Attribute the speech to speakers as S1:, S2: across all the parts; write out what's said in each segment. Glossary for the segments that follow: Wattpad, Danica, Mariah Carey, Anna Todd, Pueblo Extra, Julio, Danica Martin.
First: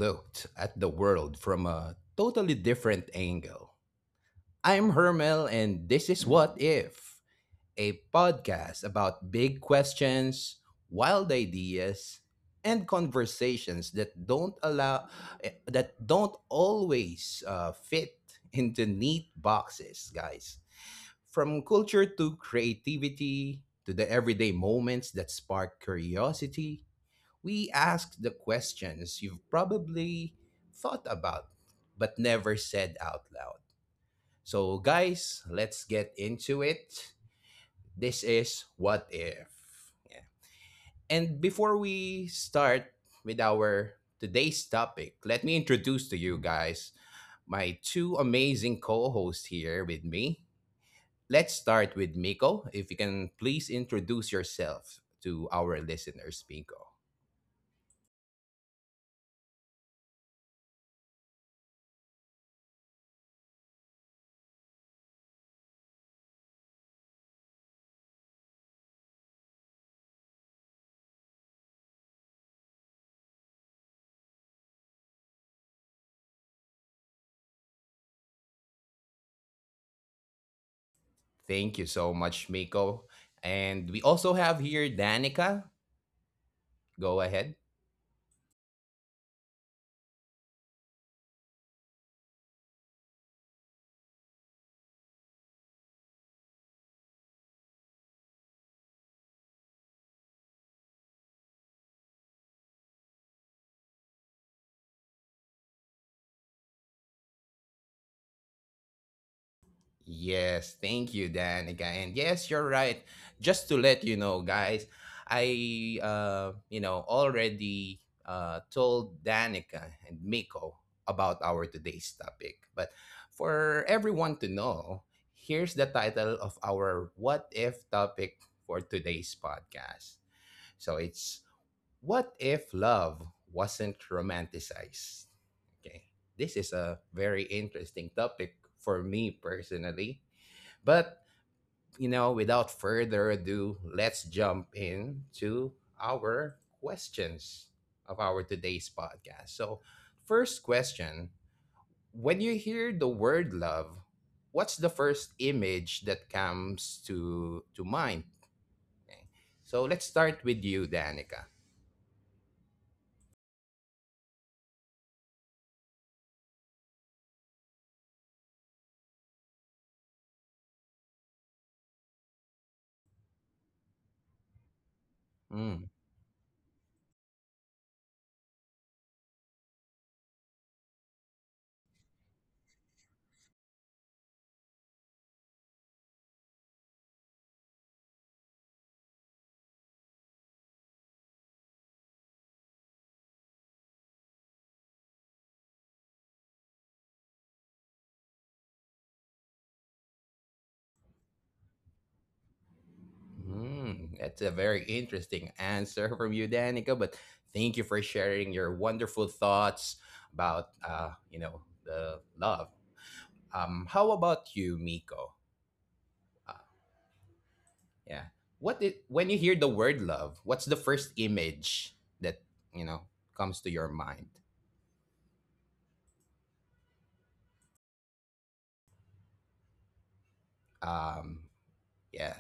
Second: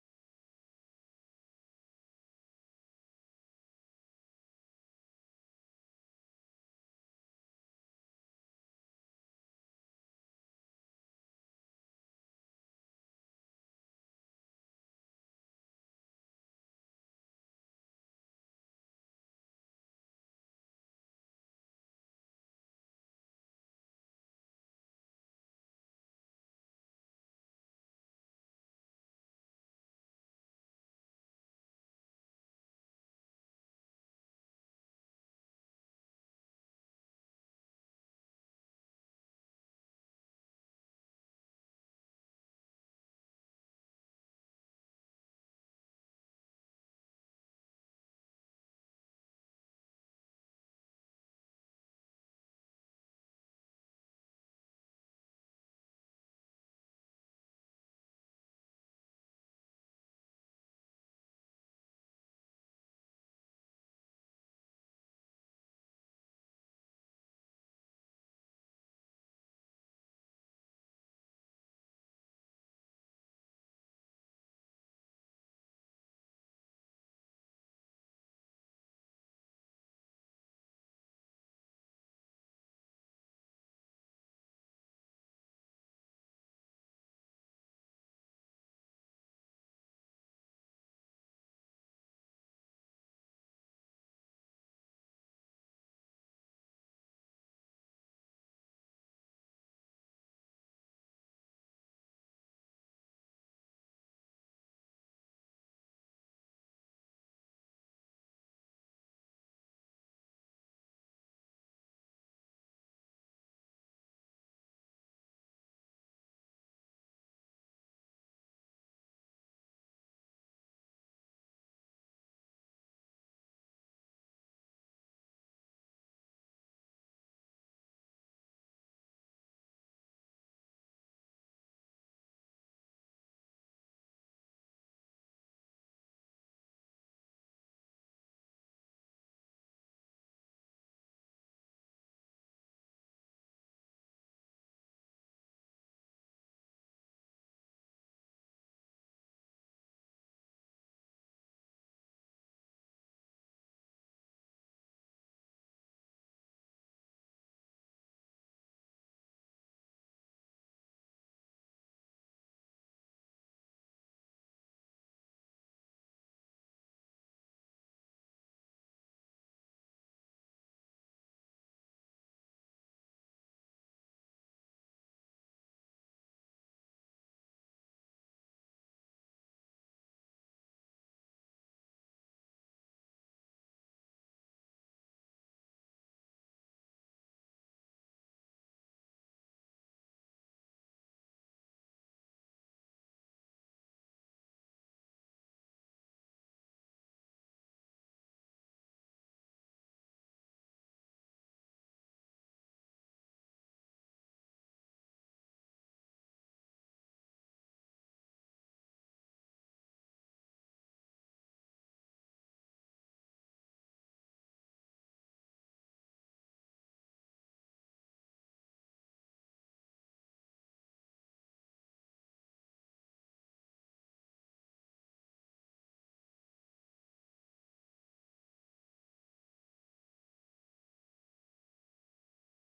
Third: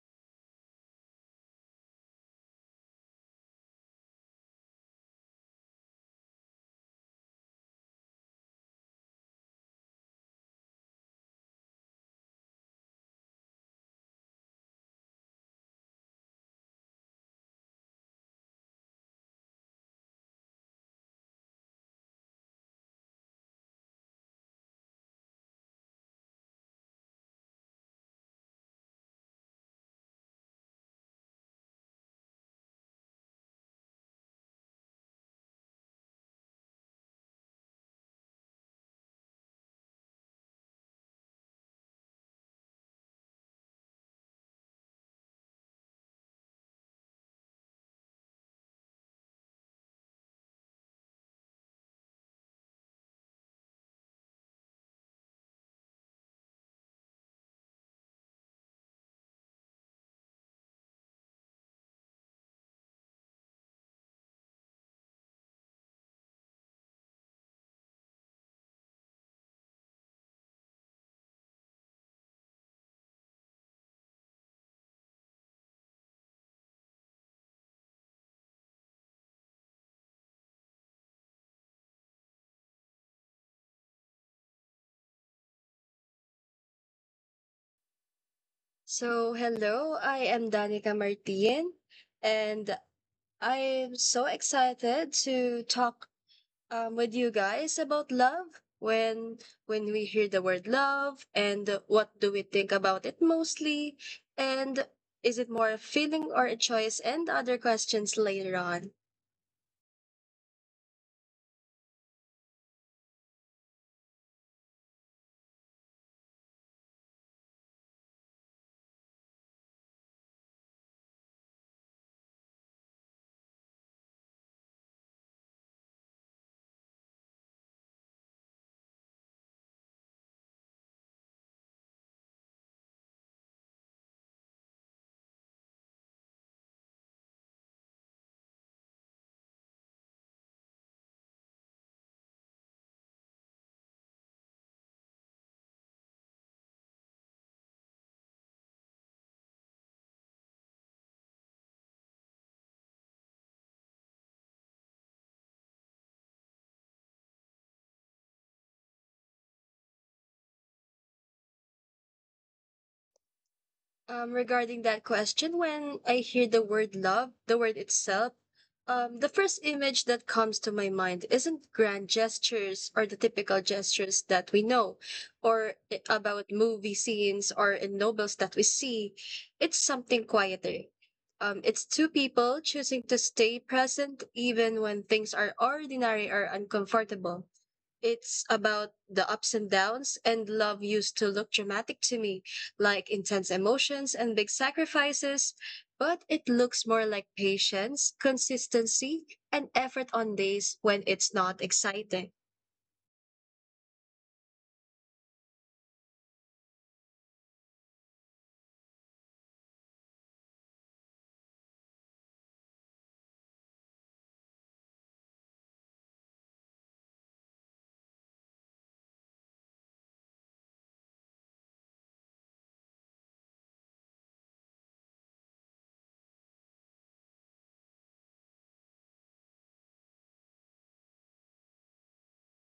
S1: looked at the world from a totally different angle? I'm Hermel, and this is What If, a podcast about big questions, wild ideas, and conversations that don't allow eh, that don't always fit into neat boxes, guys. From culture to creativity to the everyday moments that spark curiosity, we ask the questions you've probably thought about but never said out loud. So, guys, let's get into it. This is What If. And before we start with our today's topic, let me introduce to you guys my two amazing co hosts here with me. Let's start with Miko. If you can please introduce yourself to our listeners, Miko. Thank you so much, Miko. And we also have here Danica. Go ahead.
S2: So, hello, I am Danica Martin, and I'm so excited to talk with you guys about love. When when we hear the word love, and what do we think about it mostly, and is it more a feeling or a choice, and other questions later on.
S1: Yes, thank you, Danica. And yes, you're right. Just to let you know, guys, I already told Danica and Miko about our today's topic. But for everyone to know, here's the title of our "What If" topic for today's podcast. So it's, what if love wasn't romanticized? Okay. This is a very interesting topic for me personally. But, you know, without further ado, let's jump into our questions of our today's podcast. So, first question, when you hear the word love, what's the first image that comes to mind? Okay. So, let's start with you, Danica.
S2: Regarding that question, when I hear the word love, the word itself, the first image that comes to my mind isn't grand gestures or the typical gestures that we know, or
S1: Hmm.
S2: about movie scenes or in novels that we see. It's something quieter. It's two people choosing to stay present even when things are ordinary or uncomfortable. It's about the ups and downs, and love used to look dramatic to me, like intense emotions and big sacrifices. But it looks more like patience, consistency, and effort on days when it's not exciting.
S1: Mm, that's a very interesting answer from you, Danica. But thank you for sharing your wonderful thoughts about, you know, the love. How about you, Miko? Uh, yeah. What did, when you hear the word love, what's the first image that, you know, comes to your mind? Um, Yes.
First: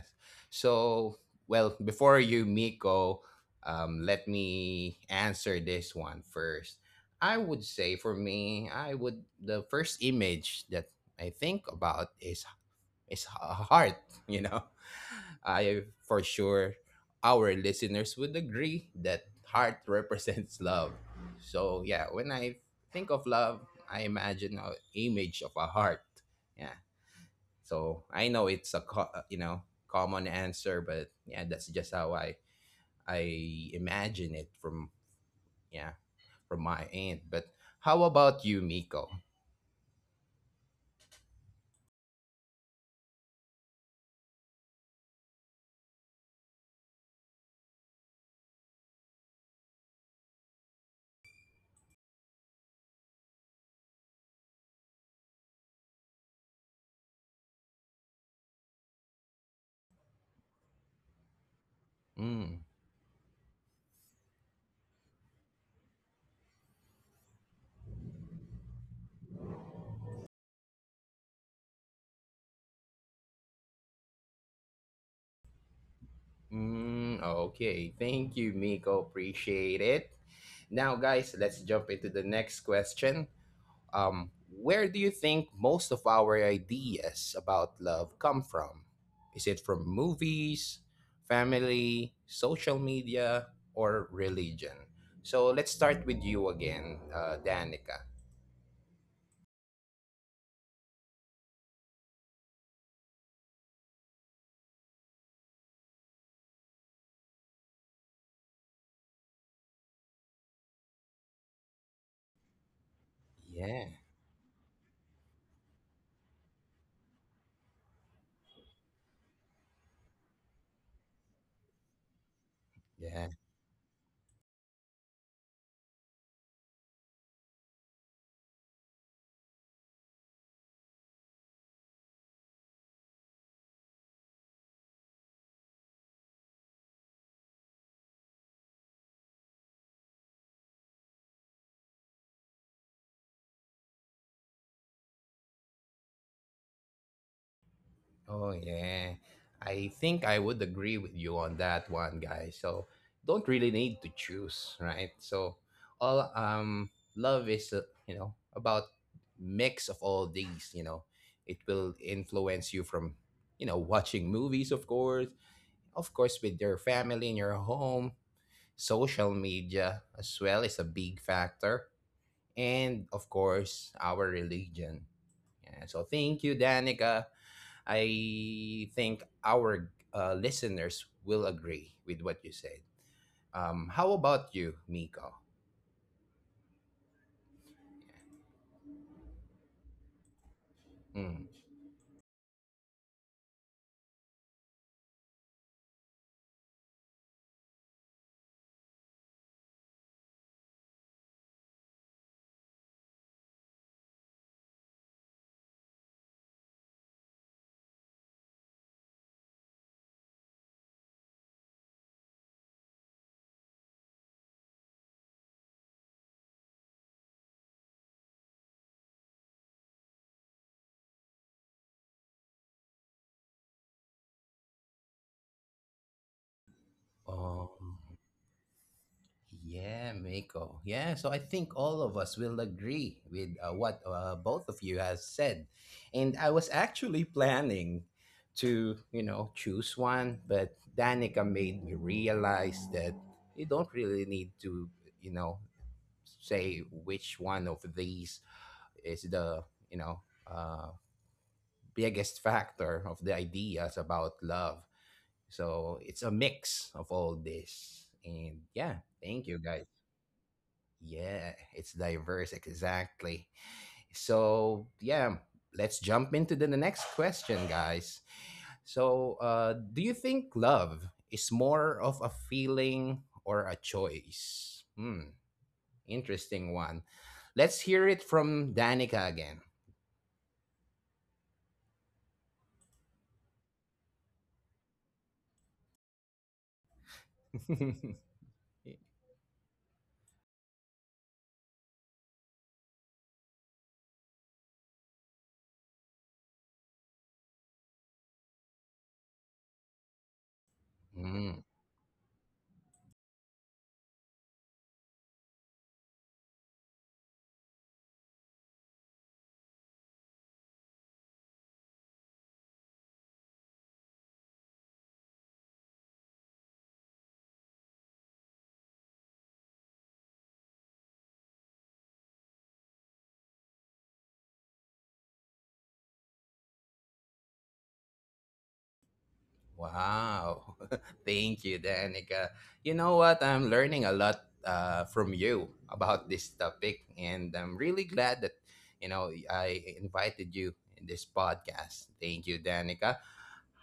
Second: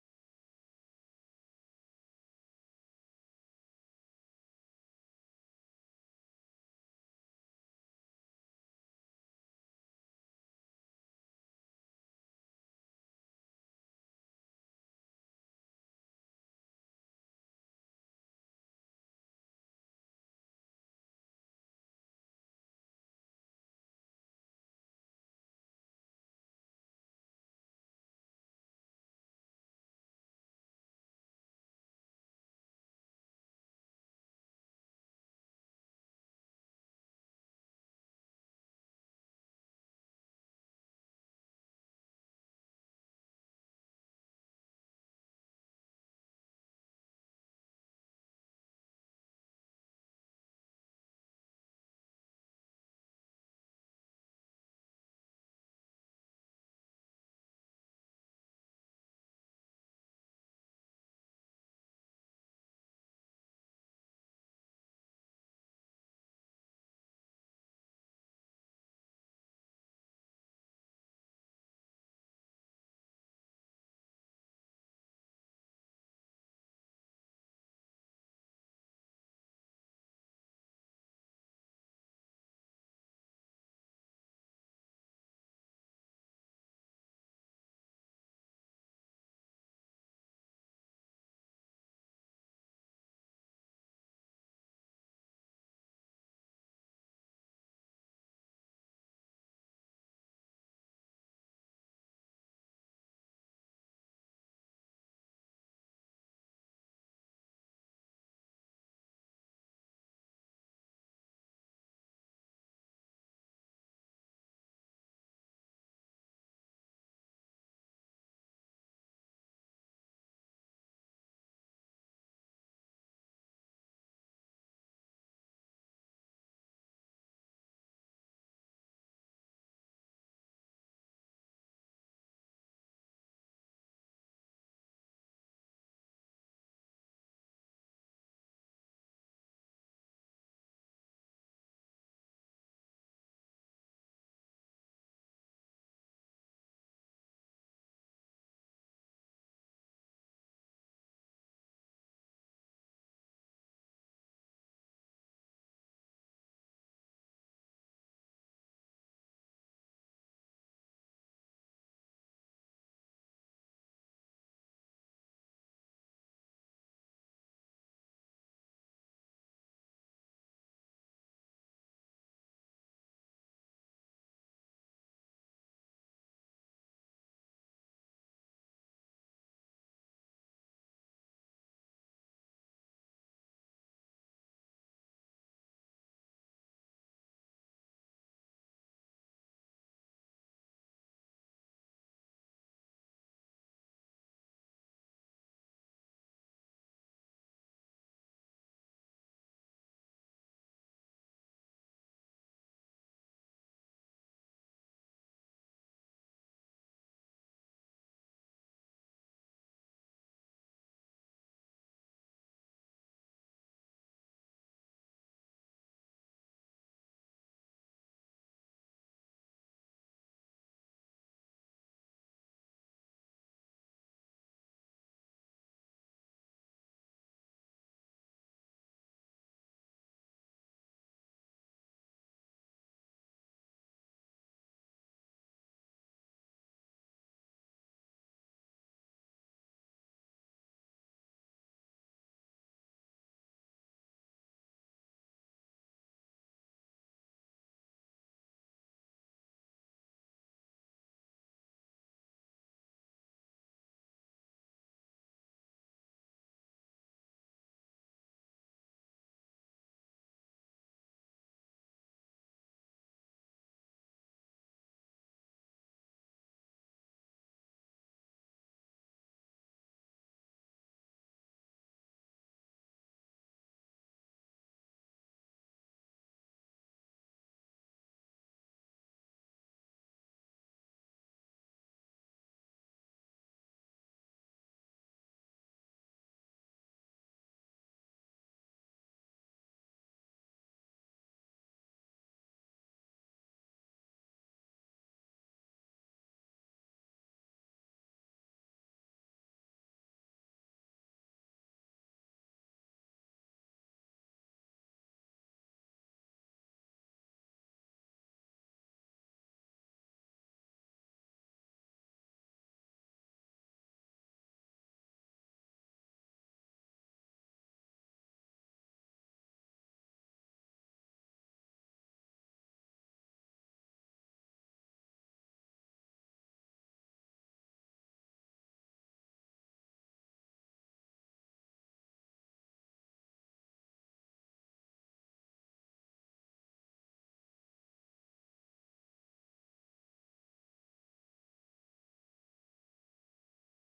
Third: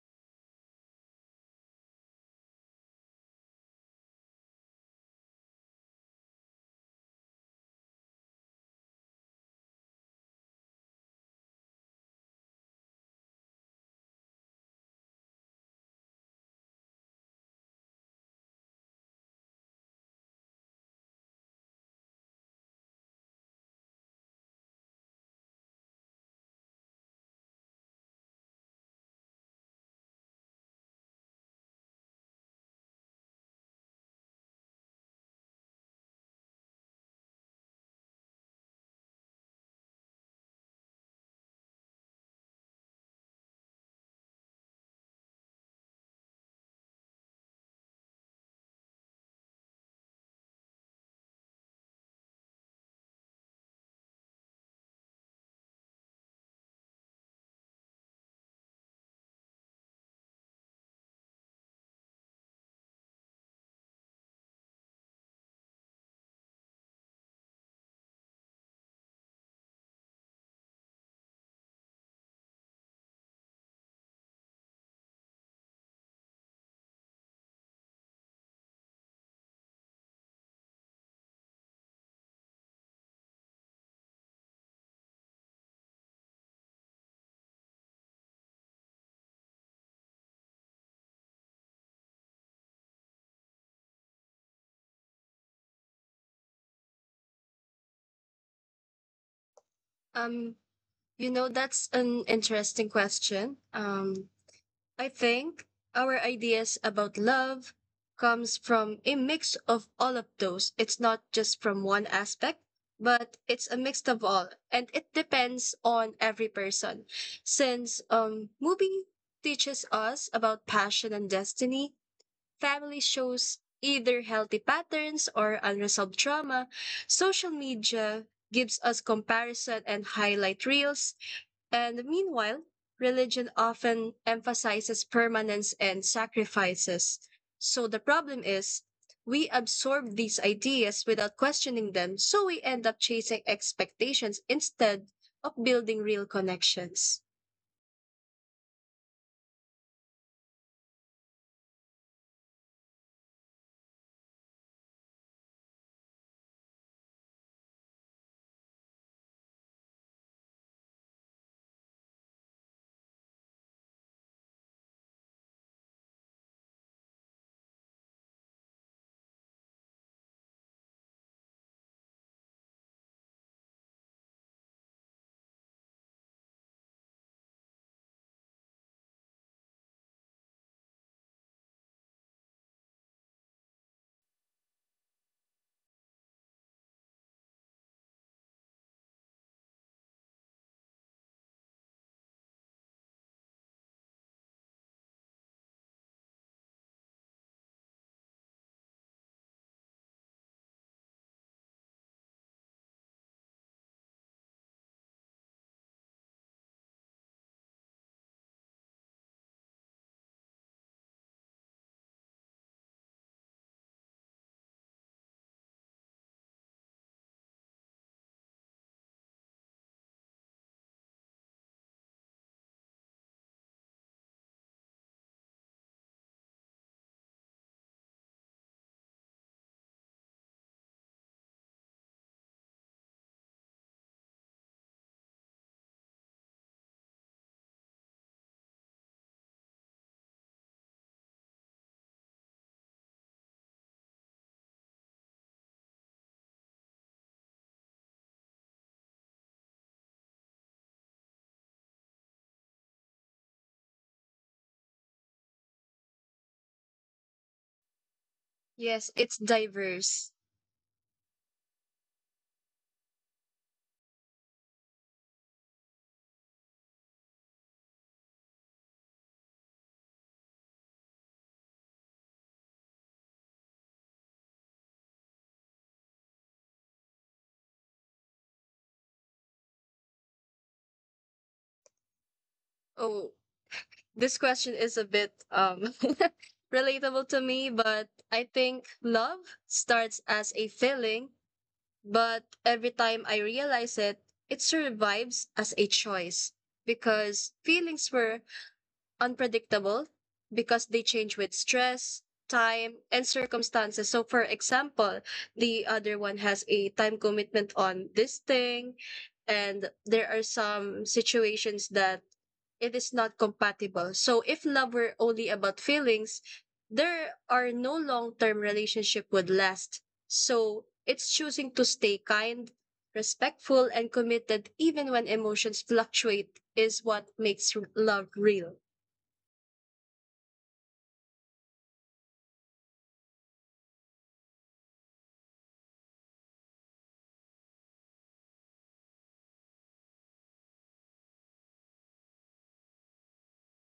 S1: So, well, before you, Miko, let me answer this one first. I would say for me, I would the first image that I think about is a heart. You know, I for sure our listeners would agree that heart represents love. So yeah, when I think of love, I imagine an image of a heart. Yeah, so I know it's a you know, common answer, but yeah, that's just how I imagine it from, yeah, from my end. But how about you, Miko? Mm. Mm, okay, thank you, Miko. Appreciate it. Now, guys, let's jump into the next question. Where do you think most of our ideas about love come from? Is it from movies, family, social media, or religion? So let's start with you again, Danica.
S2: Um, you know, that's an interesting question. I think our ideas about love comes from a mix of all of those. It's not just from one aspect, but it's a
S1: Yeah,
S2: mix of all. And it depends on every person. Since movie teaches us about passion and destiny, family
S1: yeah.
S2: shows either healthy patterns or unresolved trauma. Social media gives us comparison and highlight reels, and meanwhile, religion often emphasizes permanence and sacrifices. So the problem is, we absorb these ideas without questioning them, so we end up chasing expectations instead of building real connections.
S1: Oh yeah. I think I would agree with you on that one, guys. So don't really need to choose, right? So all, love is, about mix of all these, you know. It will influence you from, you know, watching movies, of course with your family in your home, social media as well is a big factor, and of course our religion. Yeah. So thank you, Danica. I think our listeners will agree with what you said. How about you, Miko? Mm. Um, yeah, Miko. Yeah, so I think all of us will agree with what both of you has said. And I was actually planning to, you know, choose one, but Danica made me realize that you don't really need to, you know, say which one of these is the, you know, uh, biggest factor of the ideas about love. So it's a mix of all this. And yeah,
S2: Yes, it's
S1: thank you guys.
S2: diverse.
S1: Yeah, it's diverse, exactly. So yeah, let's jump into the next question, guys. So, do you think love is more of a feeling or a choice? Hmm, interesting one. Let's hear it from Danica again.
S2: Oh, this question is a bit relatable to me, but I think love starts as a feeling. But every time I realize it, it survives as a choice because feelings were unpredictable because they change with
S1: Mm.
S2: stress, time, and circumstances. So, for example, the other one has a time commitment on this thing, and there are some situations that it is not compatible. So if love were only about feelings, there are no long-term relationship would last. So it's choosing to stay kind, respectful, and committed even when emotions fluctuate is what makes love real.
S1: Wow. Thank you, Danica. You know what? I'm learning a lot from you about this topic, and I'm really glad that, you know, I invited you in this podcast. Thank you, Danica.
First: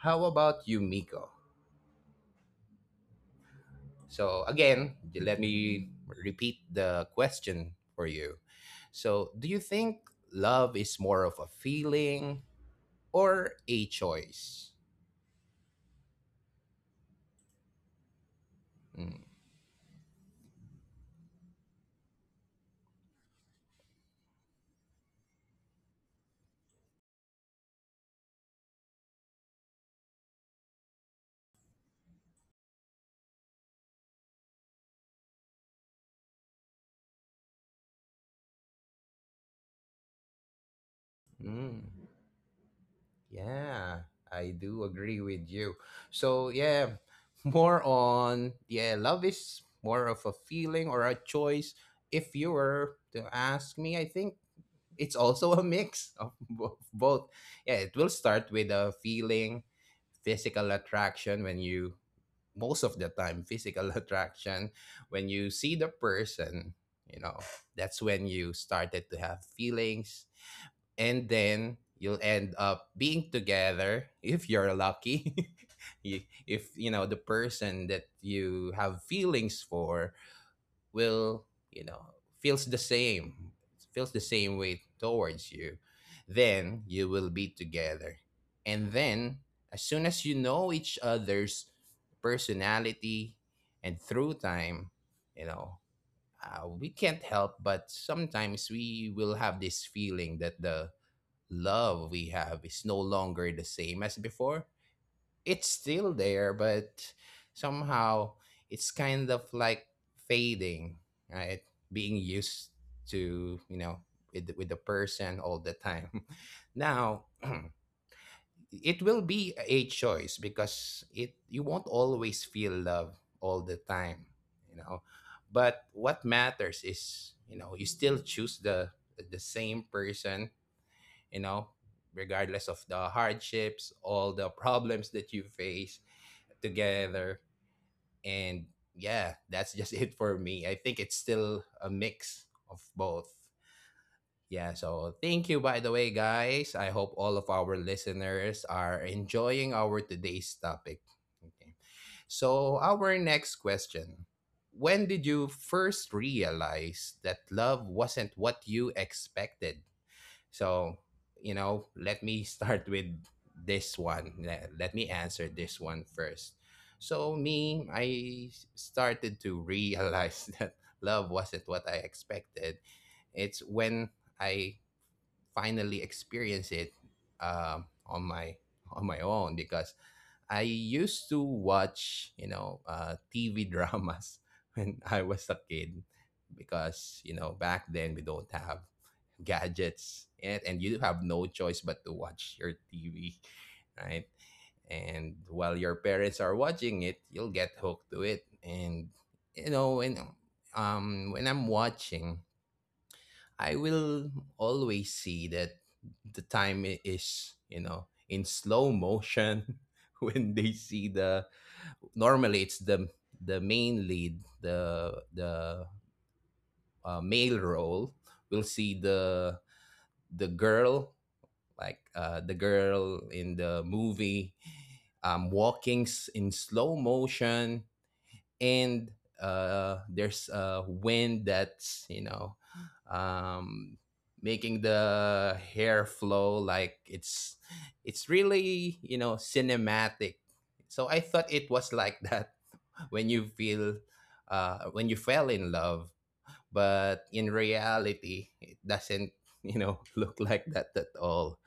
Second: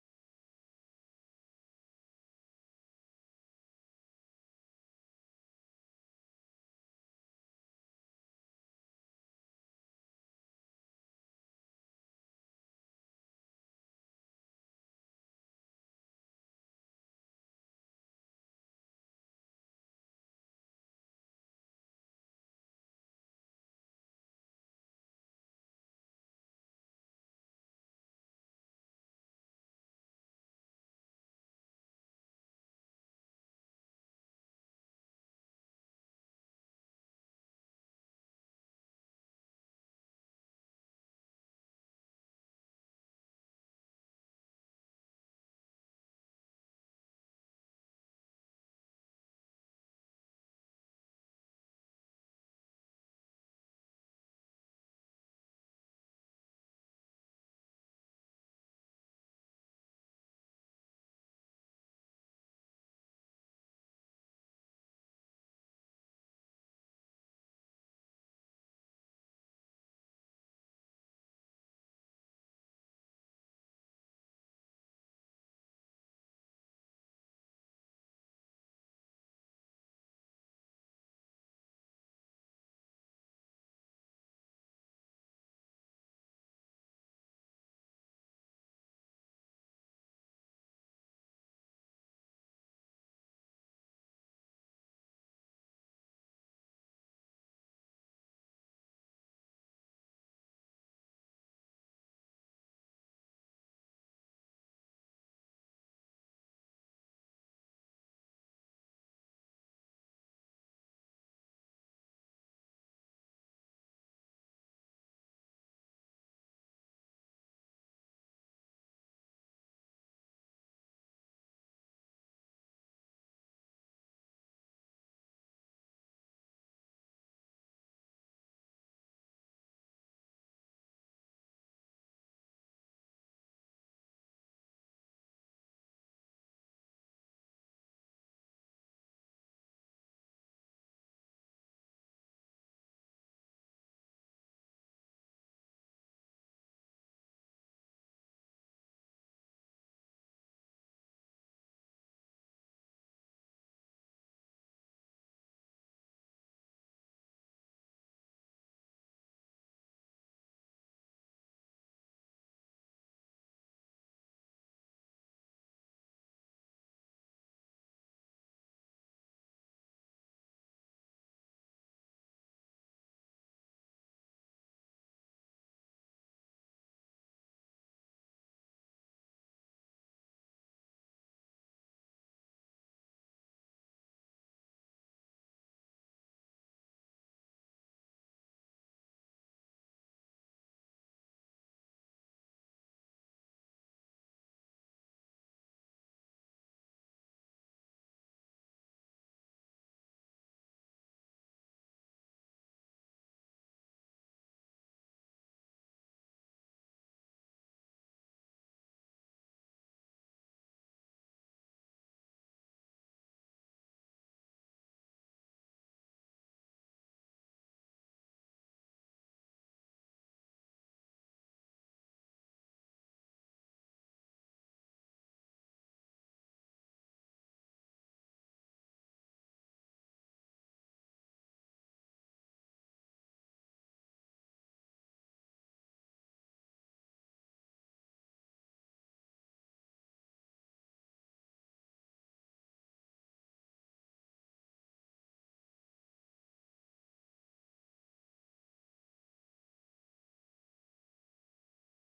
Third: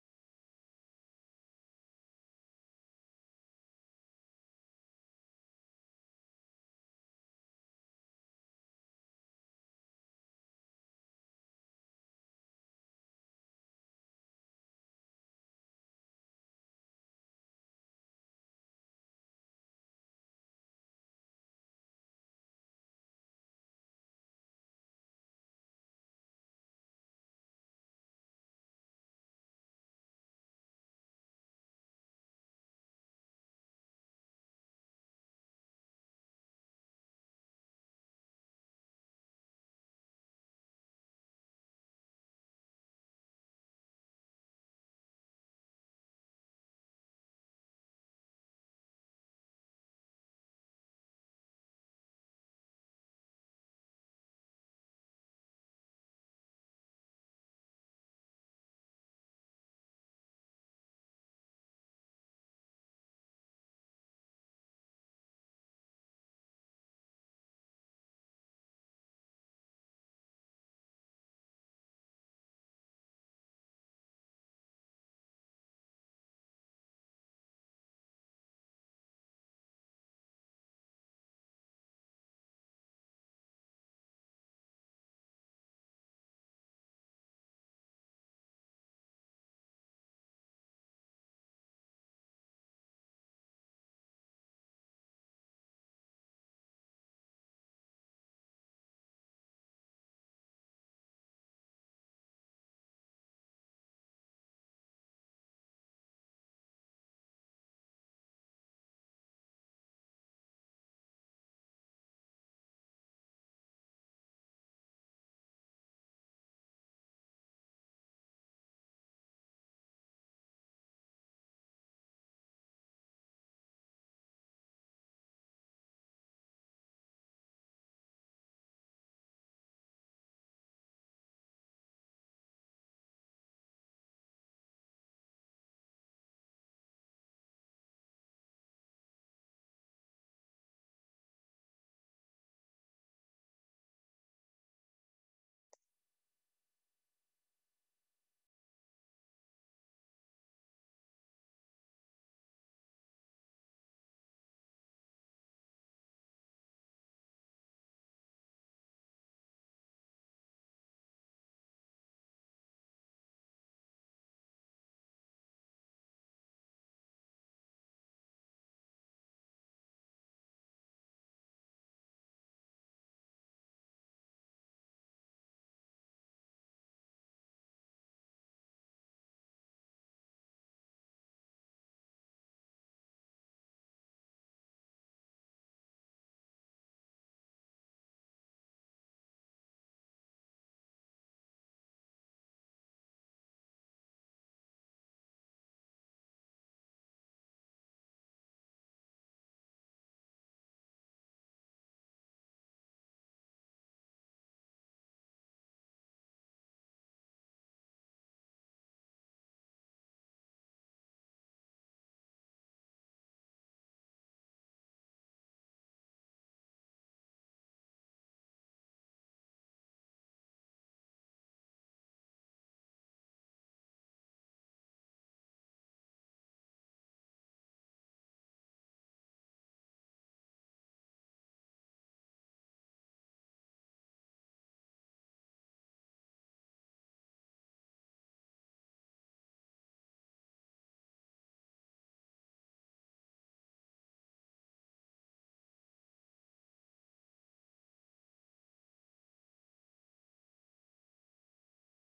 S1: How about you, Miko? So, again, let me repeat the question for you. So, do you think love is more of a feeling or a choice? Mm. Mm. Yeah, I do agree with you. So, yeah, more on, yeah, love is more of a feeling or a choice. If you were to ask me, I think it's also a mix of both. Yeah, it will start with a feeling, physical attraction when you, most of the time, physical attraction, when you see the person, you know, that's when you started to have feelings, and then you'll end up being together if you're lucky. If you know the person that you have feelings for will, you know, feels the same feels the same way towards you, then you will be together, and then as soon as you know each other's personality and through time, you know, we can't help but sometimes we will have this feeling that the love we have is no longer the same as before. It's still there, but somehow it's kind of like fading, right? Being used to, you know, with the person all the time. Now, it will be a choice because it you won't always feel love all the time, you know. But what matters is, you know, you still choose the same person, you know, regardless of the hardships, all the problems that you face together. And yeah, that's just it for me. I think it's still a mix of both. Yeah, so thank you, by the way, guys. I hope all of our listeners are enjoying our today's topic. Okay. So, our next question, when did you first realize that love wasn't what you expected? So, you know, let me start with this one. Let me answer this one first. So, me, started to realize that love wasn't what I expected. It's when I finally experienced it on my own, because I used to watch, you know, TV dramas when I was a kid, because, you know, back then we don't have gadgets, and you have no choice but to watch your TV, right? And while your parents are watching it, you'll get hooked to it. And, you know, when I'm watching, I will always see that is, you know, in slow motion when they see the, normally it's the main lead, the male role. We'll see the girl, like, the girl in the movie, walking in slow motion, and there's a wind that's, you know, um, making the hair flow, like it's really, you know, cinematic. So I thought it was like that when you feel when you fell in love, but in reality it doesn't, you know, look like that at all.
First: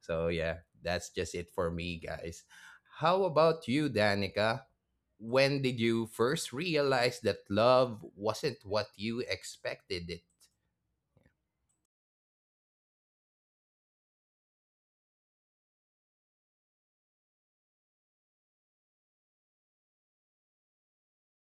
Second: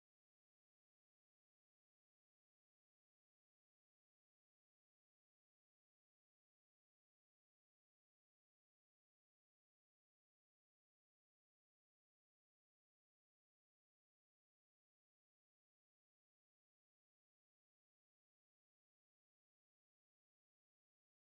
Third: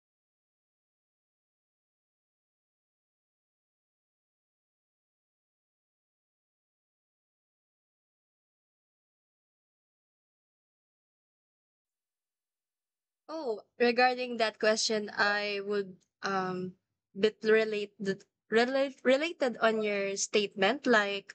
S1: So yeah, that's just it for me, guys. How about you, Danica? When did you first realize that love wasn't what you expected it?
S2: Oh, regarding that question, I would um bit relate the related on your statement like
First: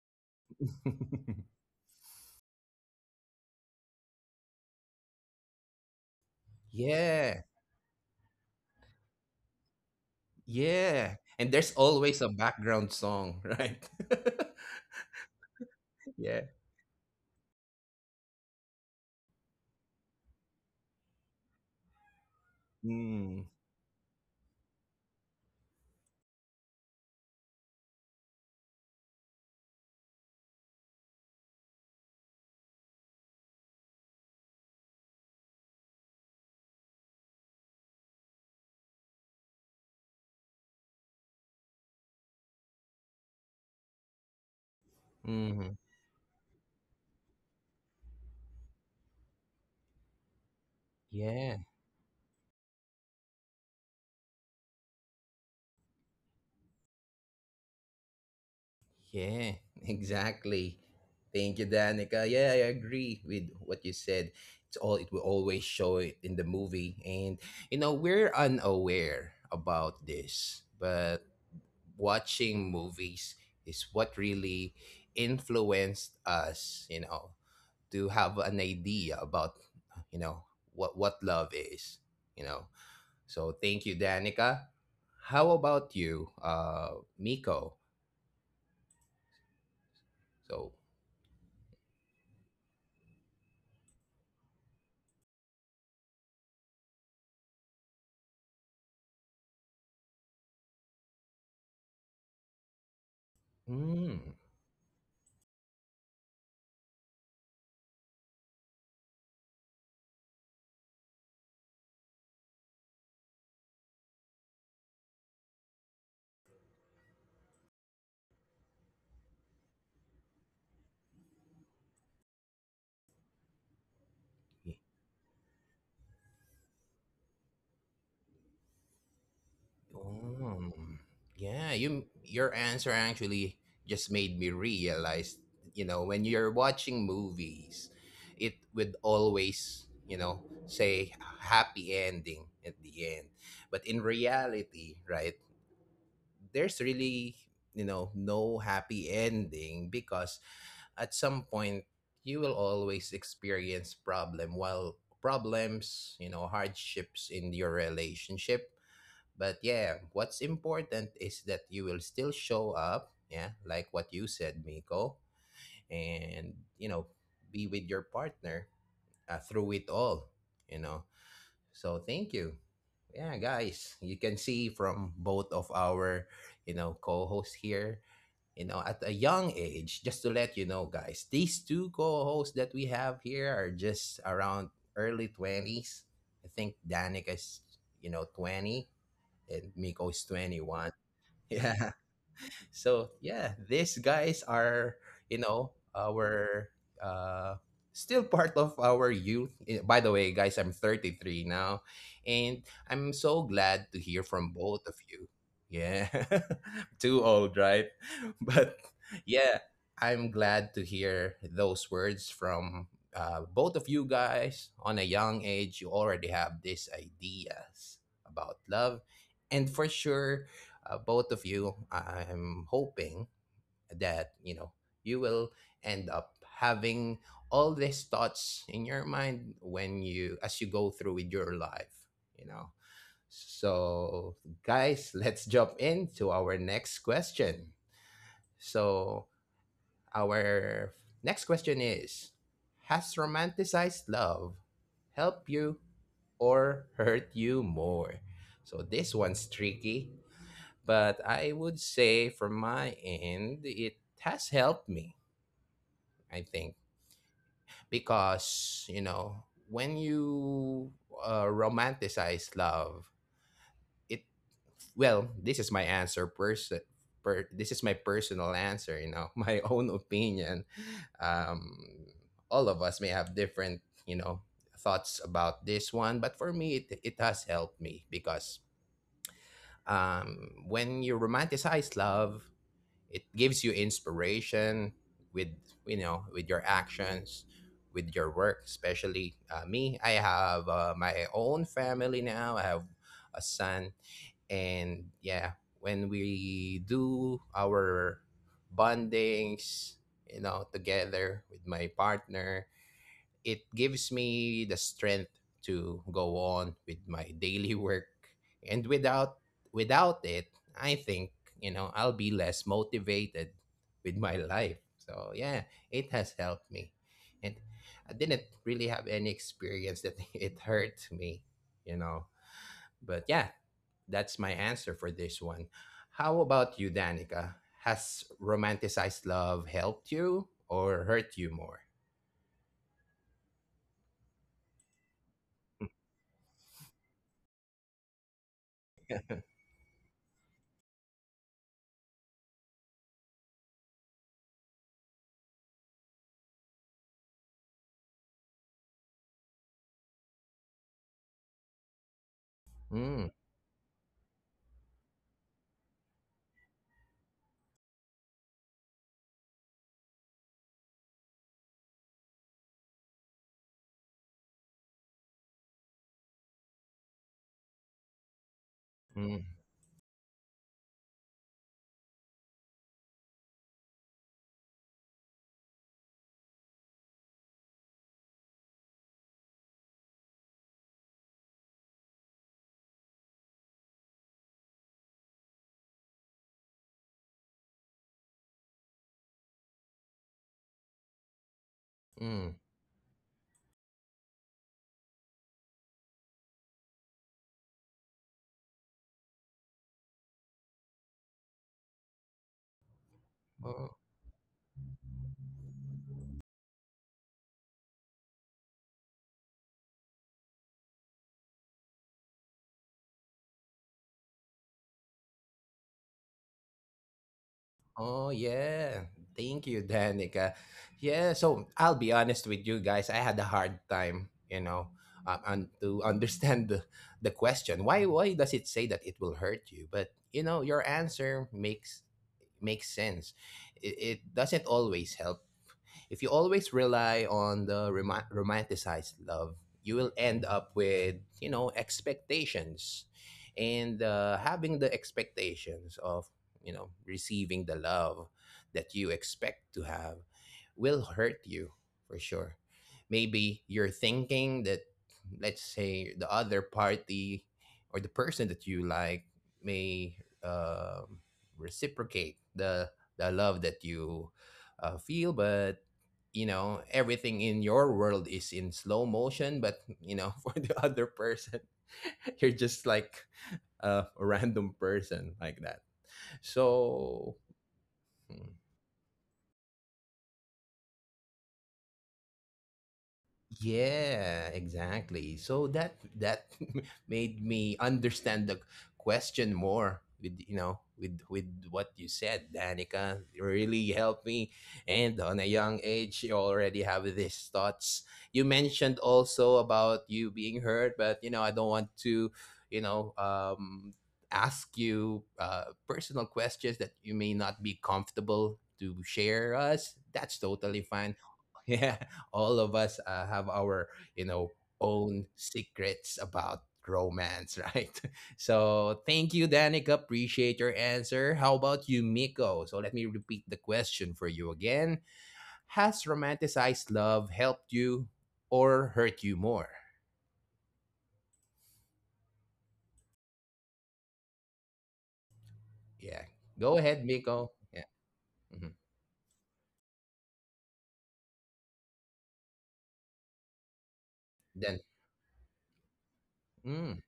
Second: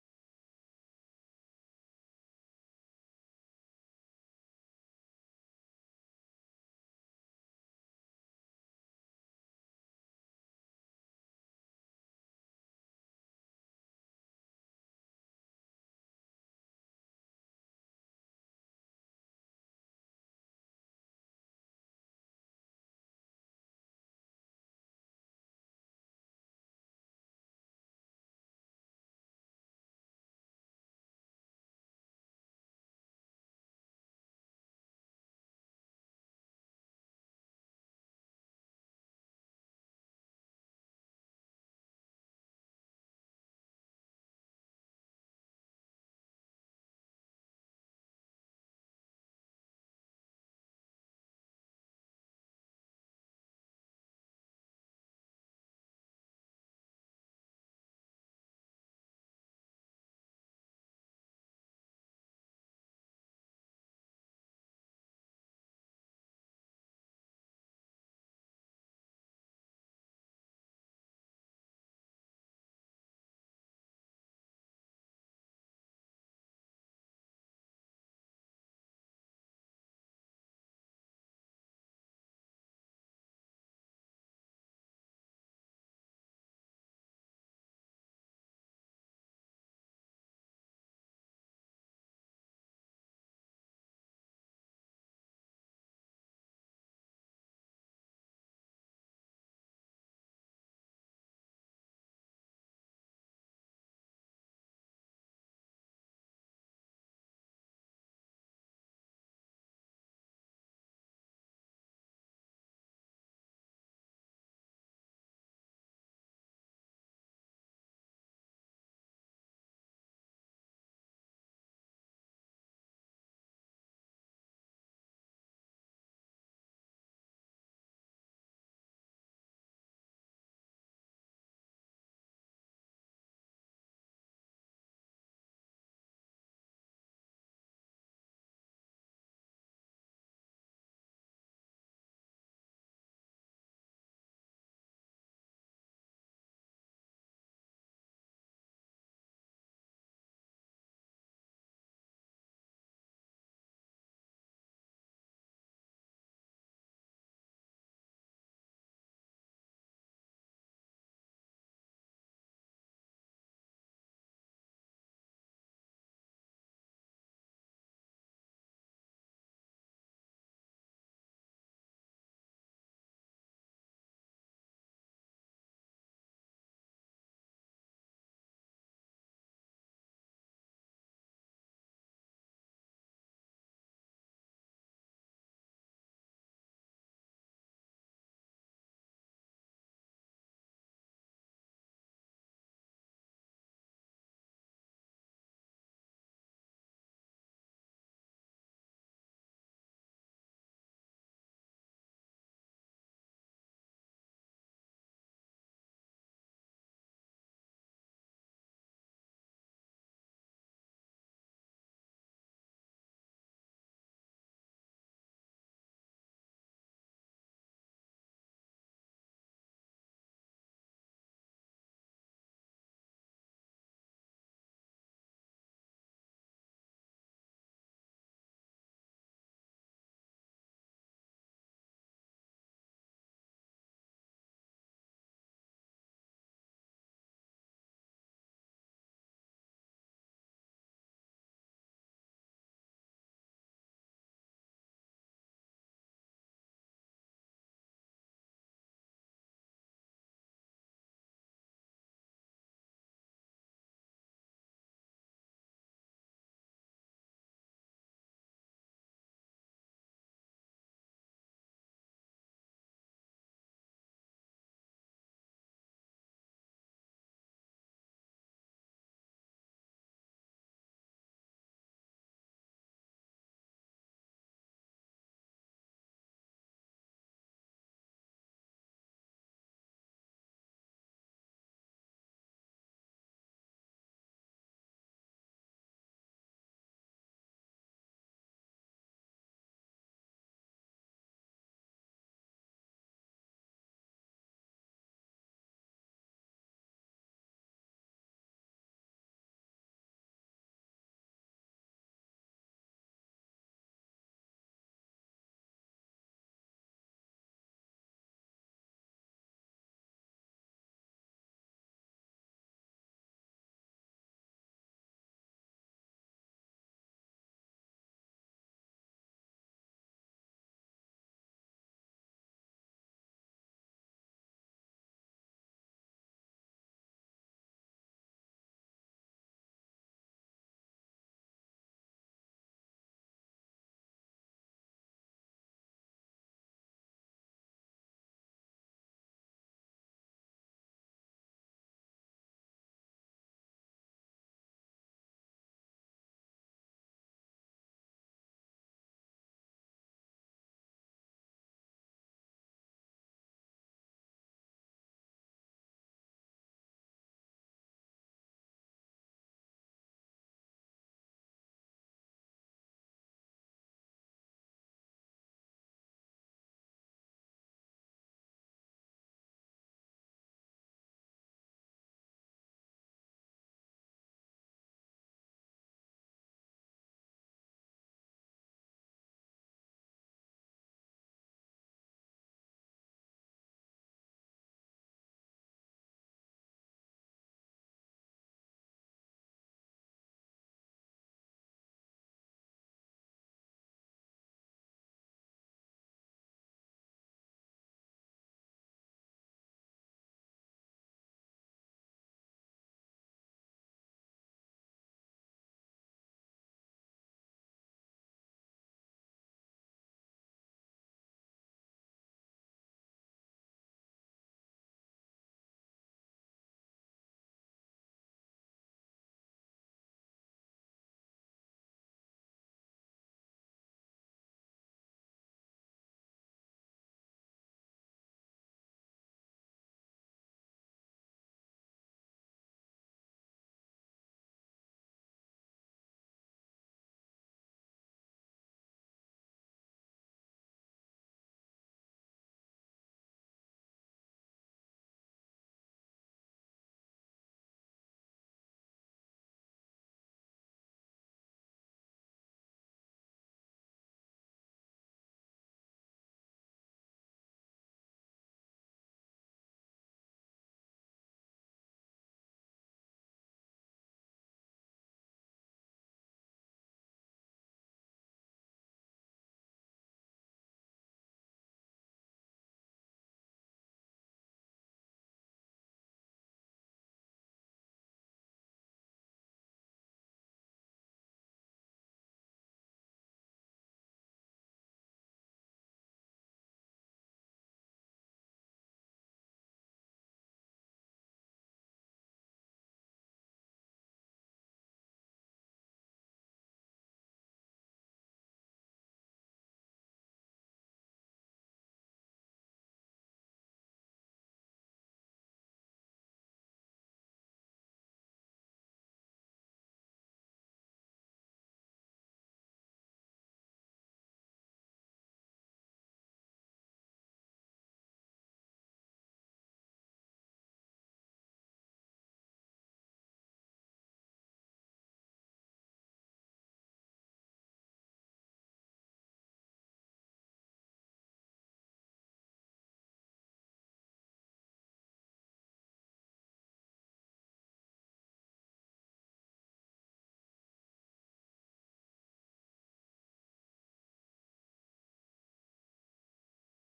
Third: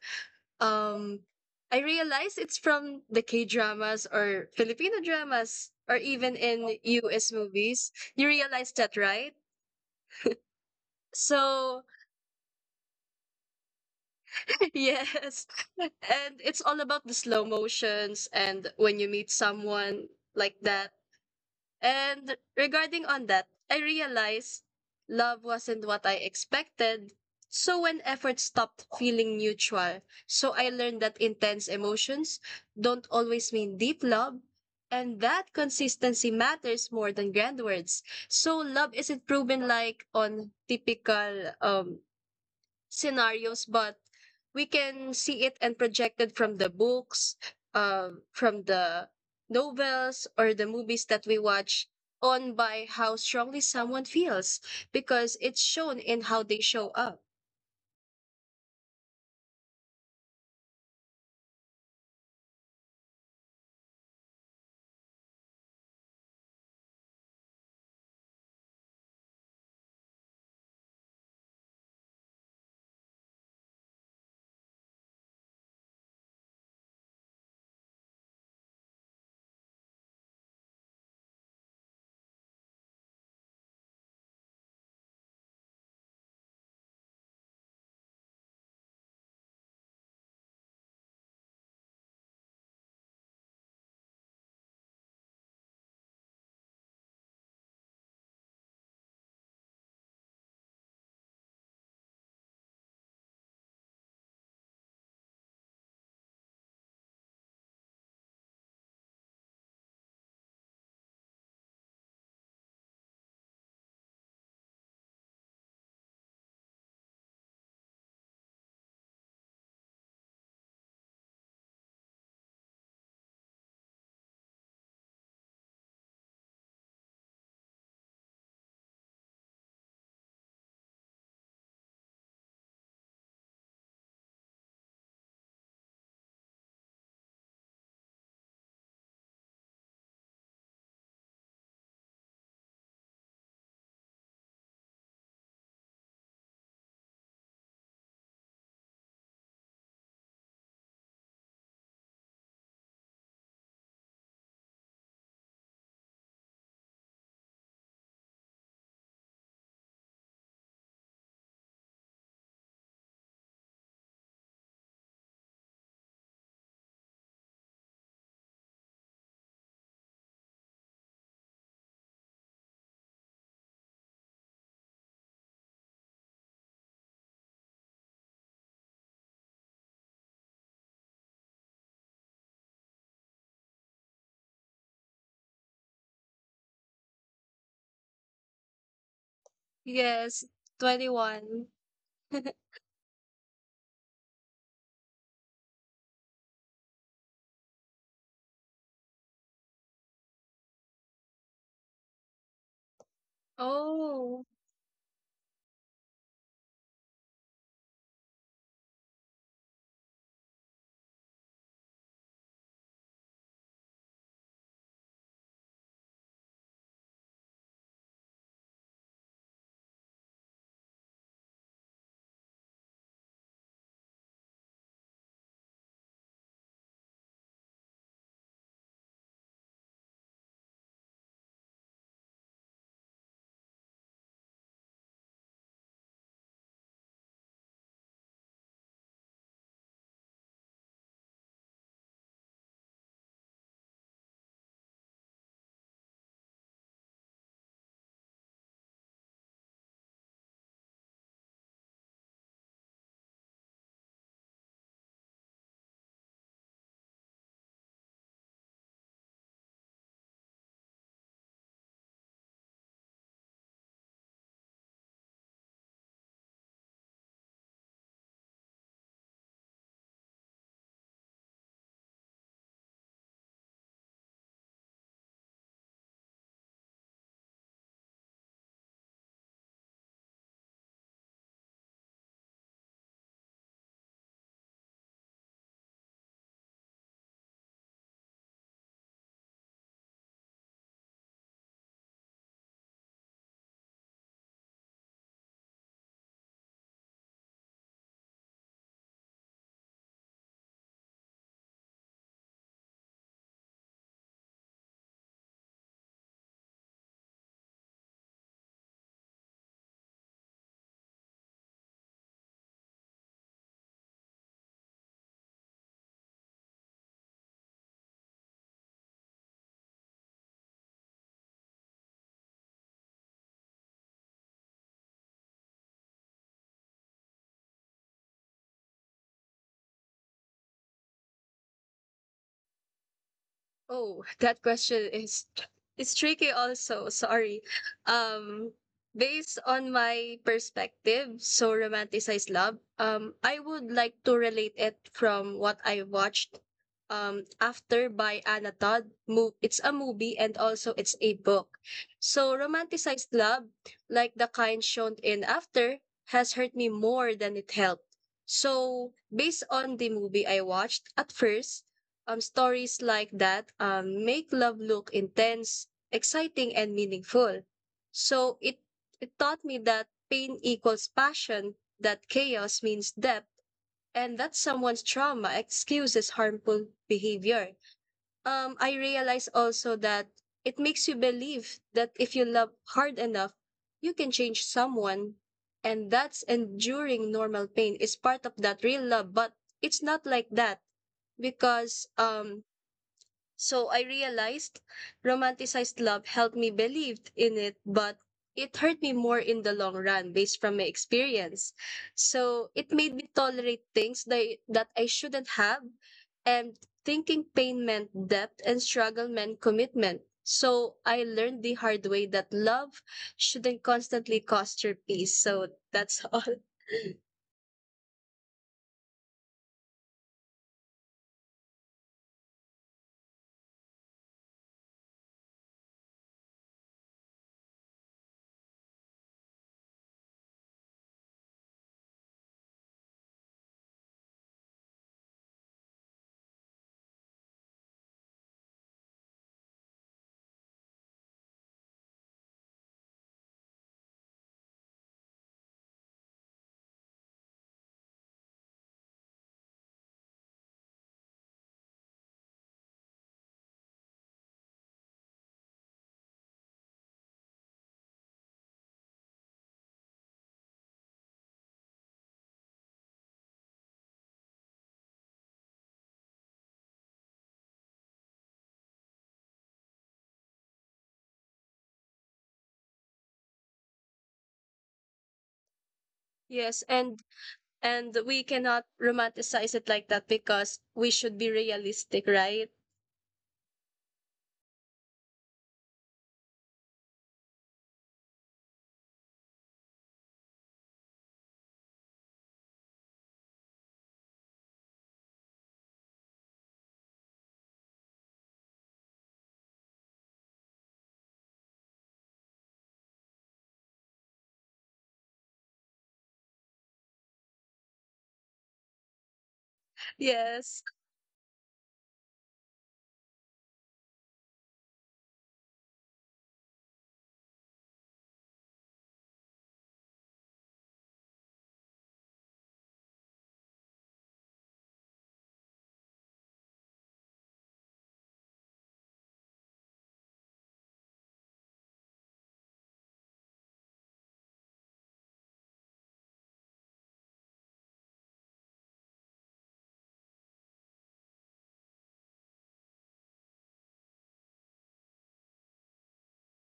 S2: um I realized it's from the K dramas or Filipino dramas or even in US
S1: Yeah,
S2: movies. You realize that, right?
S1: yeah, and there's
S2: So,
S1: always a background song, right?
S2: yes. And
S1: Yeah.
S2: it's all about the slow motions and when you meet someone like that. And regarding on that,
S1: Mm.
S2: I realized love wasn't what I expected. So when effort stopped feeling mutual, so I learned that intense emotions don't always mean deep love. And that consistency matters more than grand words. So love isn't proven like on typical scenarios, but we can see it and
S1: Mhm.
S2: project it from the books, from the novels or the movies that we
S1: Yeah.
S2: watch on by how strongly someone feels because it's shown in how they show up.
S1: Yeah, exactly. Thank you, Danica. Yeah, I agree with what you said. It's all, it will always show it in the movie, and you know, we're unaware about this, but watching movies is what really influenced us. You know, to have an idea about, you know, what love is. You know, so thank you, Danica. How about you, Miko? So. Mm. Um, yeah, your answer actually just made me realize, you know, when you're watching movies, it would always, you know, say happy ending at the end. But in reality, right, there's really, you know, no happy ending, because at some point you will always experience problems, you know, hardships in your relationship. But yeah, what's important is that you will still show up, yeah, like what you said, Miko, and you know, be with your partner through it all, you know. So thank you. Yeah, guys, you can see from both of our, you know, co-hosts here, you know, at a young age. Just to let you know, guys, these two co-hosts that we have here are just around early 20s. I think Danica is, you know, 20, and Miko is
S2: Yes,
S1: 21.
S2: 21.
S1: Yeah. So yeah, these guys are, you know, our uh still part of our youth. Eh, by the way, guys, I'm 33 now, and I'm so glad to hear from
S2: Oh.
S1: both of you. Yeah. Too old, right? But yeah, I'm glad to hear those words from both of you guys. On a young age you already have these ideas about love, and for sure both of you, I'm hoping that, you know, you will end up having all these thoughts in your mind when you, as you go through with your life, you know. So, guys, let's jump into our next question. So, our next question is: Has romanticized love helped you or hurt you more? So, this one's tricky, but I would say from my end, it has helped me, I think, because, you know, when you romanticize love, it, well, this is my answer person. This is my personal answer, you know, my own opinion. Um, all of us may have different, you know, thoughts about this one, but for me, it has helped me because when you romanticize love, it gives you inspiration with, you know, with your actions, with your work, especially me. I have my own family now. I have a son, and yeah, when we do our bondings, you know, together with my partner, it gives me the strength to go on with my daily work. And without it, I think, you know, I'll be less motivated with my life. So yeah, it has helped me, and I didn't really have any experience that it hurt me, you know. But yeah, that's my answer for this one. How about you, Danica? Has romanticized love helped you or hurt you more?
S2: Oh, that question is tricky also. Sorry. Um, Based on my perspective, so romanticized love, I would like to relate it from what I watched after by Anna Todd. Move it's a movie and also it's a book. So
S1: Mm,
S2: romanticized love, like the kind shown in after, has hurt me more than it helped. So based on the movie I watched at first, stories like that make love look intense, exciting, and meaningful. So it,
S1: mm,
S2: it taught me that pain equals passion, that chaos means depth, and that someone's trauma excuses harmful behavior. I realized also that it makes you believe that if you love hard enough, you can change someone. And that's enduring normal pain is part of that real love, but it's not like that because
S1: mm.
S2: so I realized romanticized love helped me believe in it, but it hurt me more in the long run based from my experience. So it made me
S1: Oh,
S2: tolerate things that I shouldn't have and thinking pain meant depth and struggle meant commitment. So I learned the hard way that love shouldn't constantly cost your peace. So that's all.
S1: oh yeah. Thank you, Danica. Yeah, so I'll be honest with you guys. I had a hard time, you know, and to understand the question. Why does it say that it will hurt you? But you know, your answer makes sense. It doesn't always help. If you always rely on the romanticized love, you will end up with, you know, expectations. And having the expectations of, you know, receiving the love that you expect to have will hurt you for sure. Maybe you're thinking that, let's say, the other party or the person that you like may um reciprocate the love that you feel, but you know everything in your world is in slow motion, but you know for the other person you're just like a random person like that.
S2: Yes,
S1: So
S2: and
S1: hmm,
S2: we cannot romanticize it like that because we should be realistic, right?
S1: yeah, exactly. So that made me understand the question more with, you know, with what you said, Danica. You really helped me. And on a young age, you already have these thoughts. You mentioned also about you being hurt, but you know I don't want to, you know, ask you personal questions that you may not be comfortable to share us. That's totally
S2: Yes,
S1: fine. Yeah, all of us have our, you know, own secrets about romance, right? So thank you, Danica. Appreciate your answer. How about you, Miko? So let me repeat the question for you again. Has romanticized love helped you or hurt you more? Yeah, go ahead, Miko. Yeah. Mhm. Then mm,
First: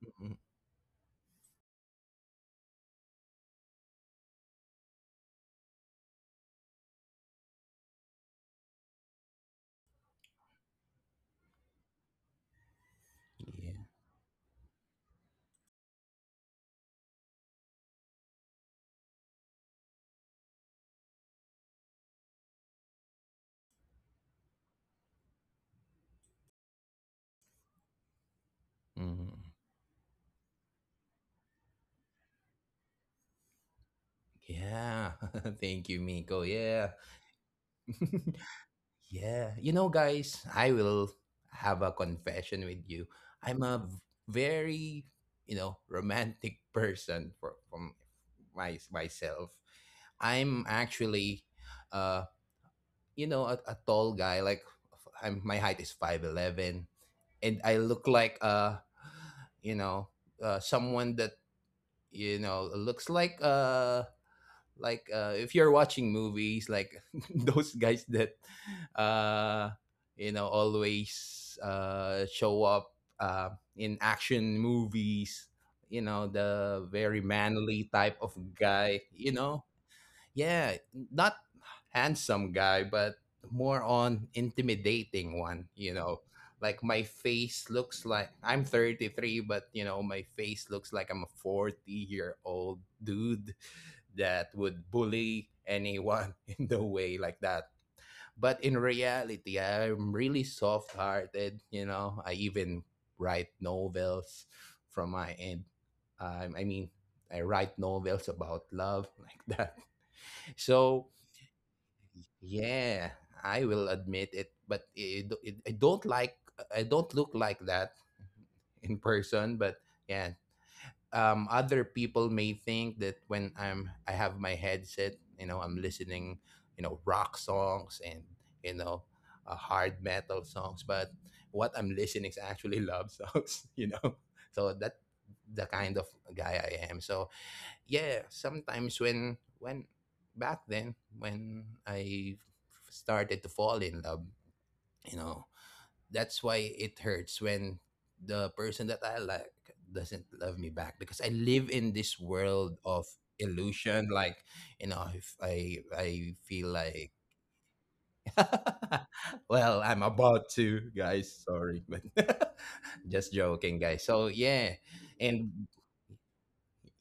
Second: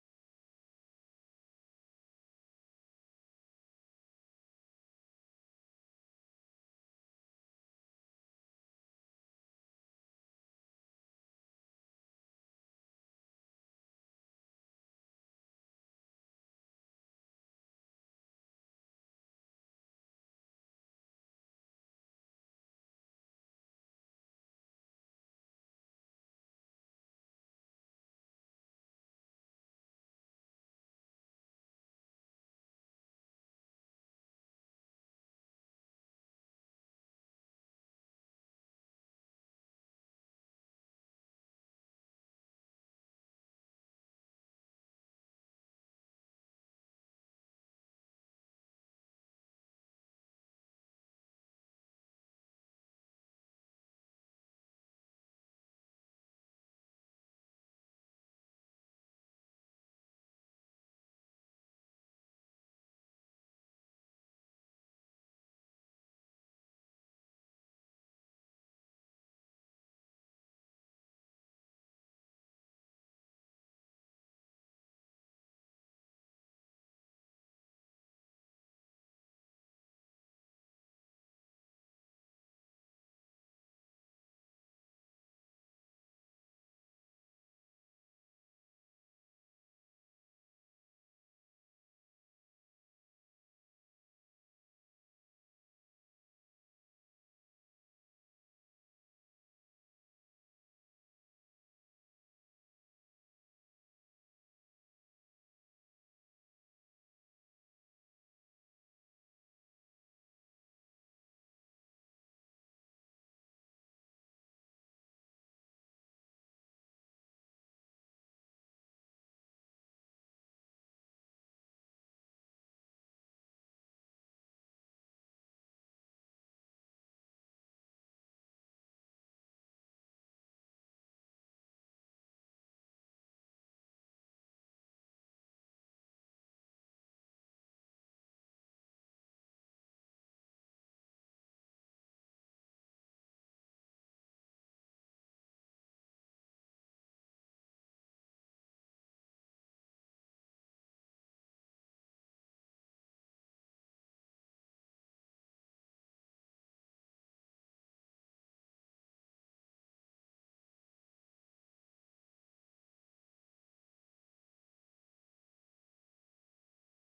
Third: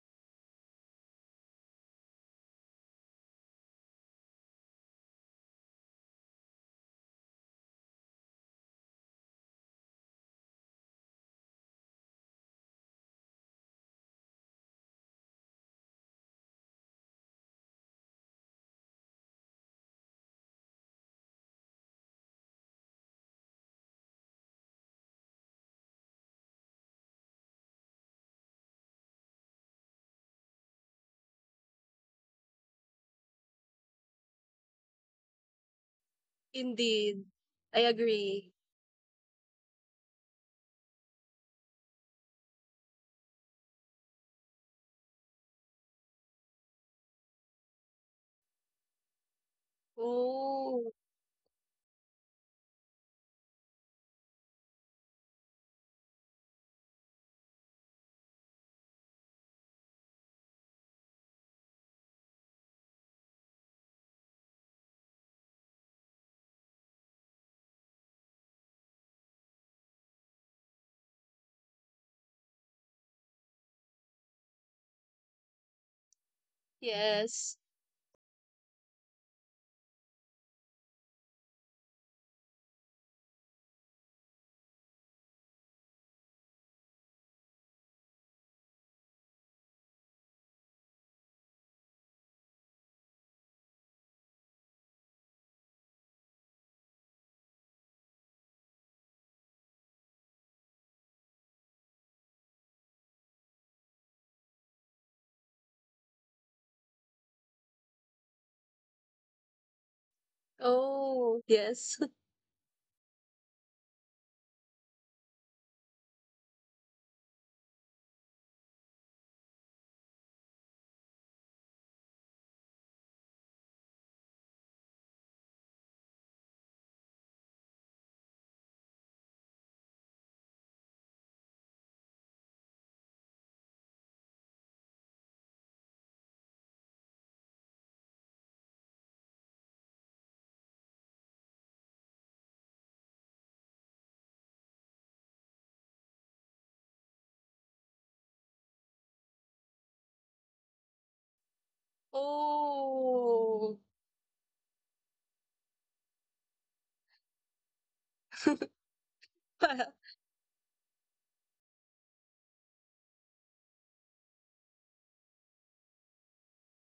S1: mm, mm, yeah. Mhm. Yeah. Thank you, Miko. Yeah.
S2: indeed. I agree.
S1: Yeah. You know, guys, I will have a confession with you. I'm a very, you know, romantic person for from my myself. I'm
S2: Oh,
S1: actually uh, you know, a tall guy. Like I'm my height is 5'11, and I look like you know, someone that, you know, looks like if you're watching movies like those guys that uh you know always show up uh in action movies, you know, the very
S2: yes.
S1: manly type of guy, you know. Yeah. Not handsome guy, but more on intimidating one, you know. Like my face looks like I'm 33, but you know my face looks like I'm a 40-year-old dude that would bully anyone in the way like that. But in reality, I'm really soft hearted. You know, I even write novels from my end. I mean, I write novels about love like that. So
S2: Oh, yes.
S1: yeah, I will admit it, but it, I don't like I don't look like that in person. But yeah, other people may think that when I have my headset, you know, I'm listening, you know, rock songs and, you know, hard metal songs. But what I'm listening is actually love songs, you know. So that the kind of guy I am. So yeah, sometimes when back then when I started to fall in love, you know, that's why it hurts when the person that I like doesn't love me back because I live in this world of
S2: Oh.
S1: illusion. Like, you know, if I feel like well, I'm about to, guys. Sorry, but just joking, guys. So yeah, and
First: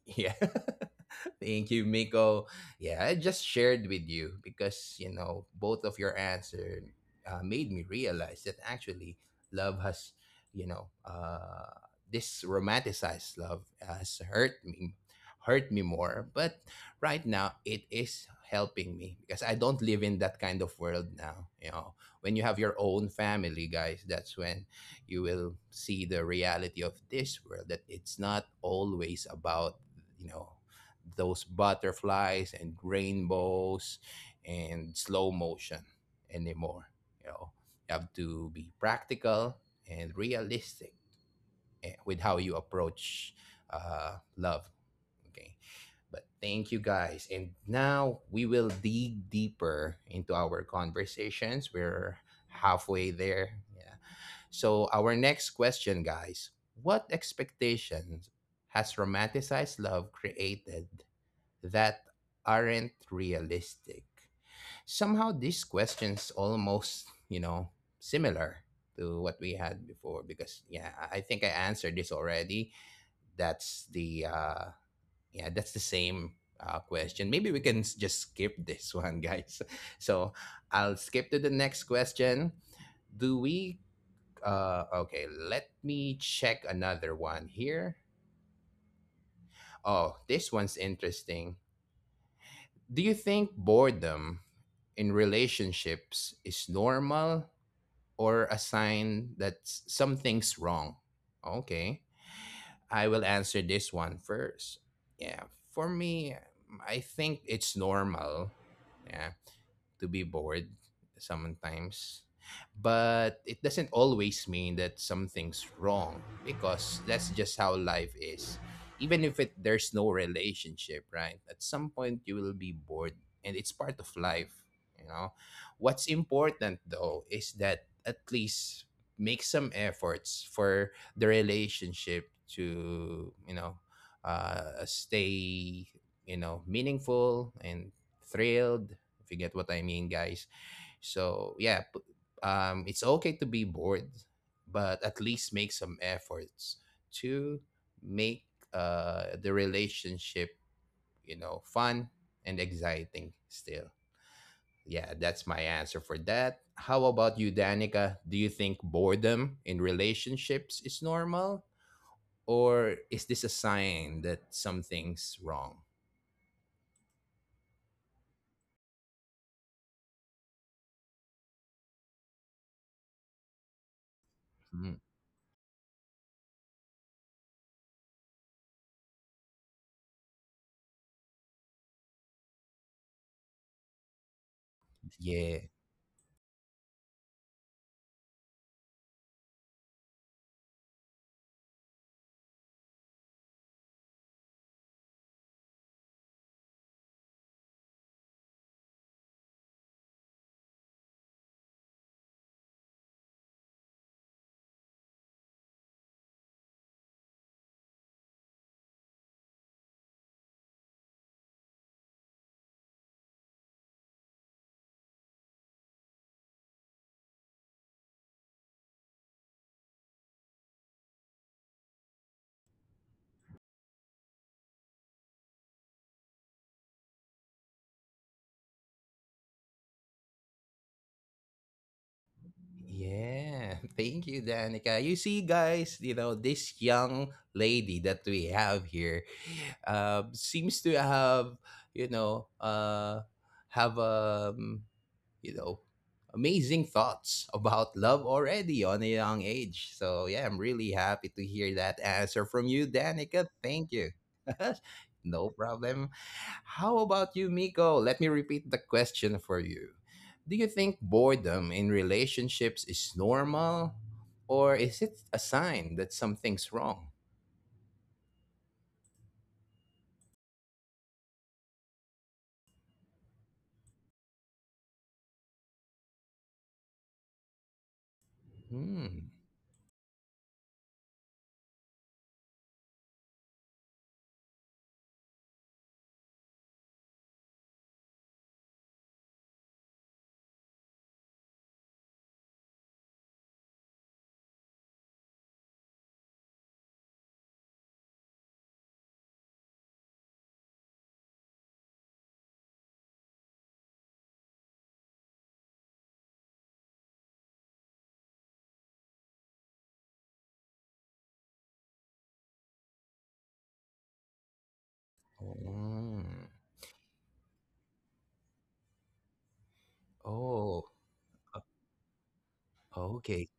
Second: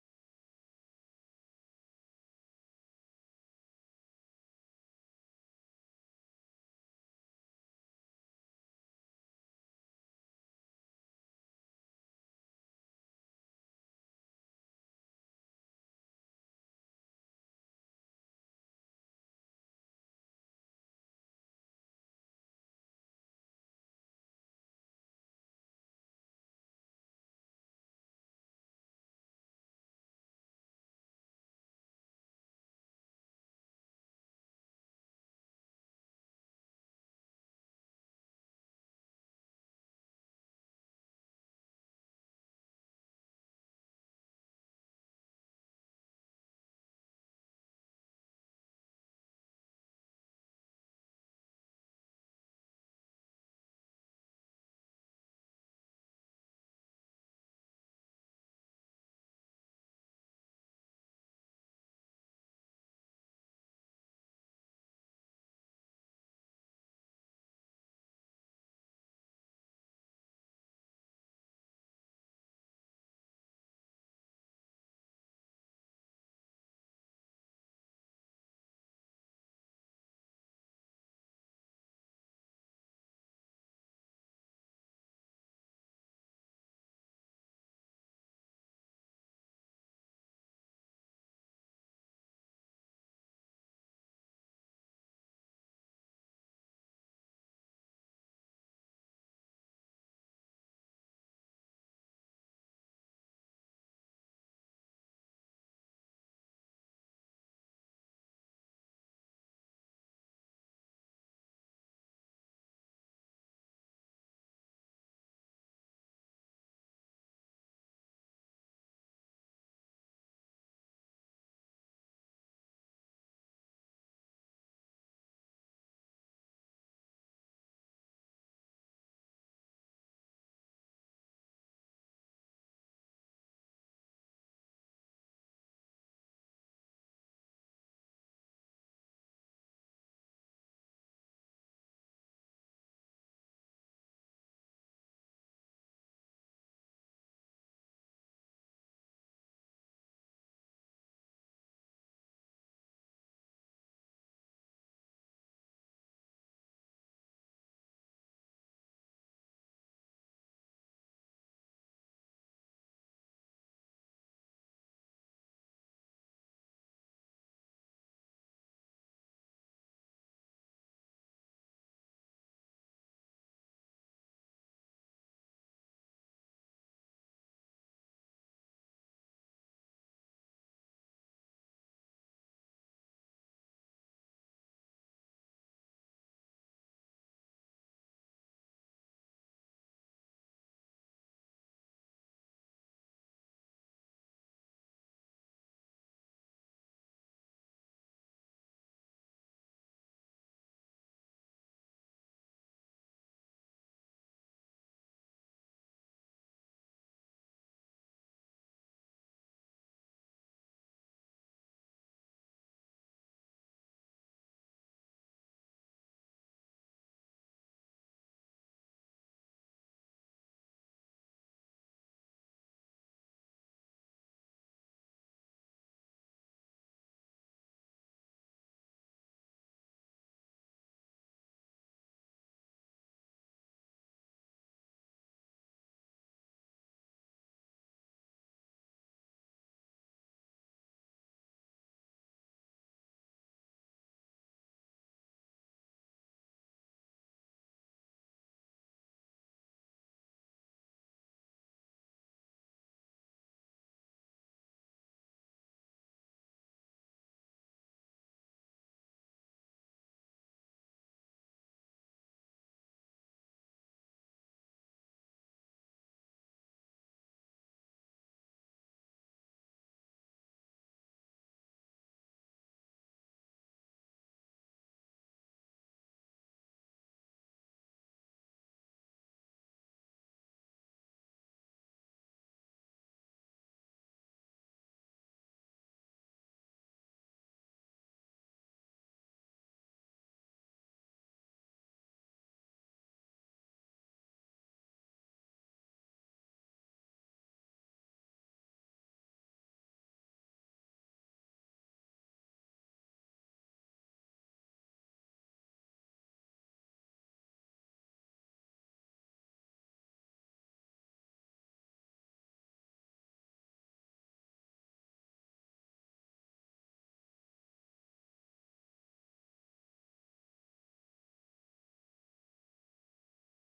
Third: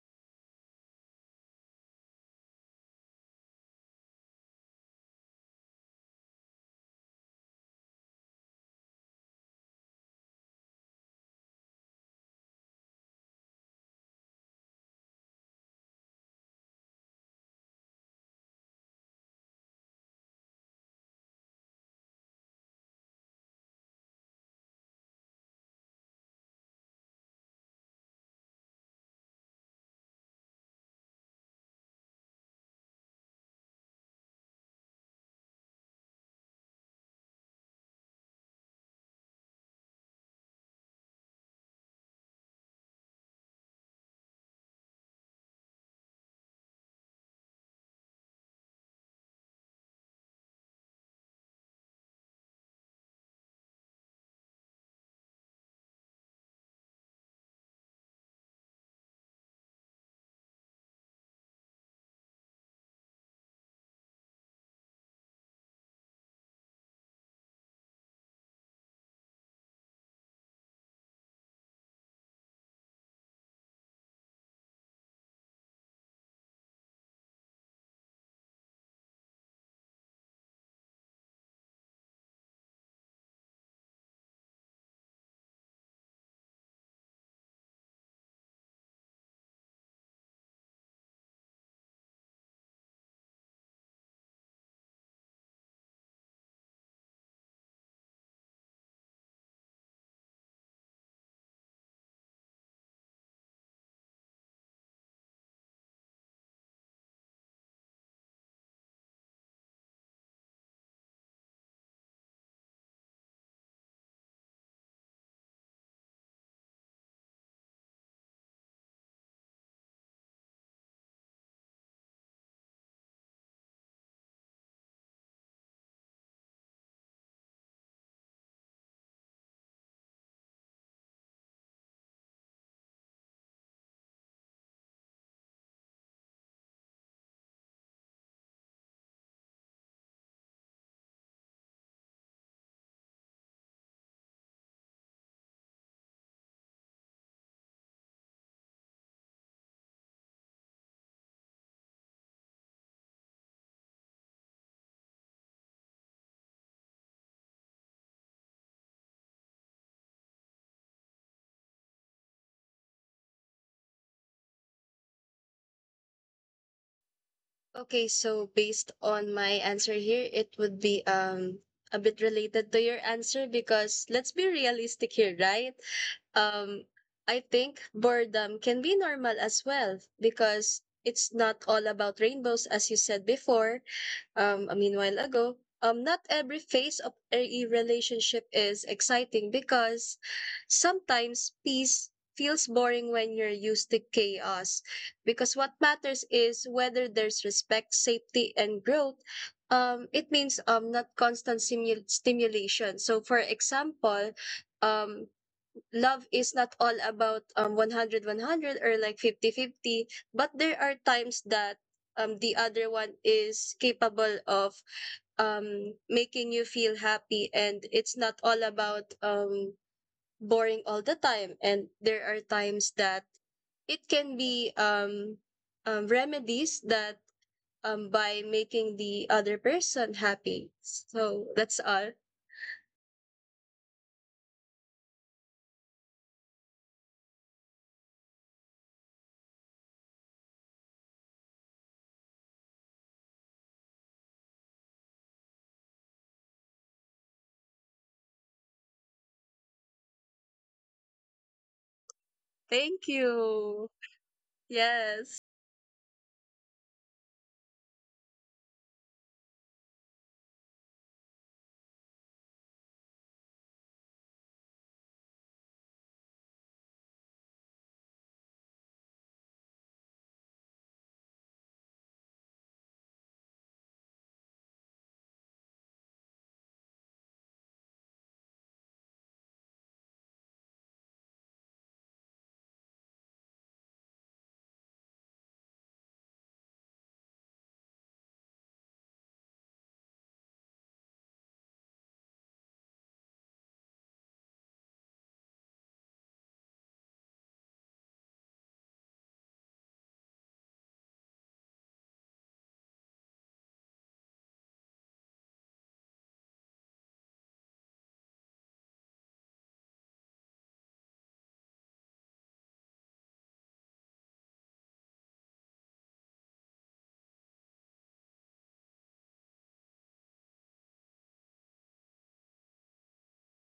S1: yeah. Thank you, Miko. Yeah, I just shared with you because, you know, both of your answer made me realize that actually love has, you know, this romanticized love has hurt me more. But right now, it is helping me because I don't live in that kind of world now. You know, when you have your own family, guys, that's when you will see the reality of this world that it's not always about, you know, those butterflies and rainbows and slow motion anymore, you know. You have to be practical and realistic, with how you approach love. Okay. But thank you, guys, and now we will dig deeper into our conversations. We're halfway there. Yeah. So our next question, guys: what expectations has romanticized love created that aren't realistic? Somehow these questions almost, you know, similar to what we had before because yeah, I think I answered this already. That's the yeah, that's the same question. Maybe we can just skip this one, guys. So, I'll skip to the next question. Do we okay, let me check another one here. Oh, this one's interesting. Do you think boredom in relationships is normal or a sign that something's wrong? Okay, I will answer this one first. Yeah, for me, I think it's normal. Yeah, to be bored sometimes. But it doesn't always mean that something's wrong because that's just how life is. Even if there's no relationship, right? At some point, you will be bored, and it's part of life, you know? What's important though is that at least make some efforts for the relationship to, you know, stay, you know, meaningful and thrilled, if you get what I mean, guys. So yeah, it's okay to be bored, but at least make some efforts to make the relationship, you know, fun and exciting still. Yeah, that's my answer for that. How about you, Danica? Do you think boredom in relationships is normal? Or is this a sign that something's wrong?
S2: Okay, so based on my answer here, it would be a bit related to your answer because let's be
S1: Mm.
S2: realistic here, right? Um I think boredom can be normal as well because it's not all about rainbows as you said before, a meanwhile ago,
S1: Yeah.
S2: not every phase of a relationship is exciting because sometimes peace feels boring when you're used to chaos. Because what matters is whether there's respect, safety, and growth. It means not constant stimulation. So, for example, um, love is not all about 100 100 or like 50 50, but there are times that the other one is capable of making you feel happy, and it's not all about boring all the time, and there are times that it can be remedies that by making the other person happy. So that's all.
S1: Yeah, thank you, Danica. You see, guys, you know, this young lady that we have here seems to you know, uh, have you know, amazing thoughts about love already on a young age. So, yeah, I'm really happy to hear that answer from you,
S2: Thank
S1: Danica.
S2: you.
S1: Thank you.
S2: Yes.
S1: No problem. How about you, Miko? Let me repeat the question for you. Do you think boredom in relationships is normal or is it a sign that something's wrong? Hmm. Mm. Oh, okay.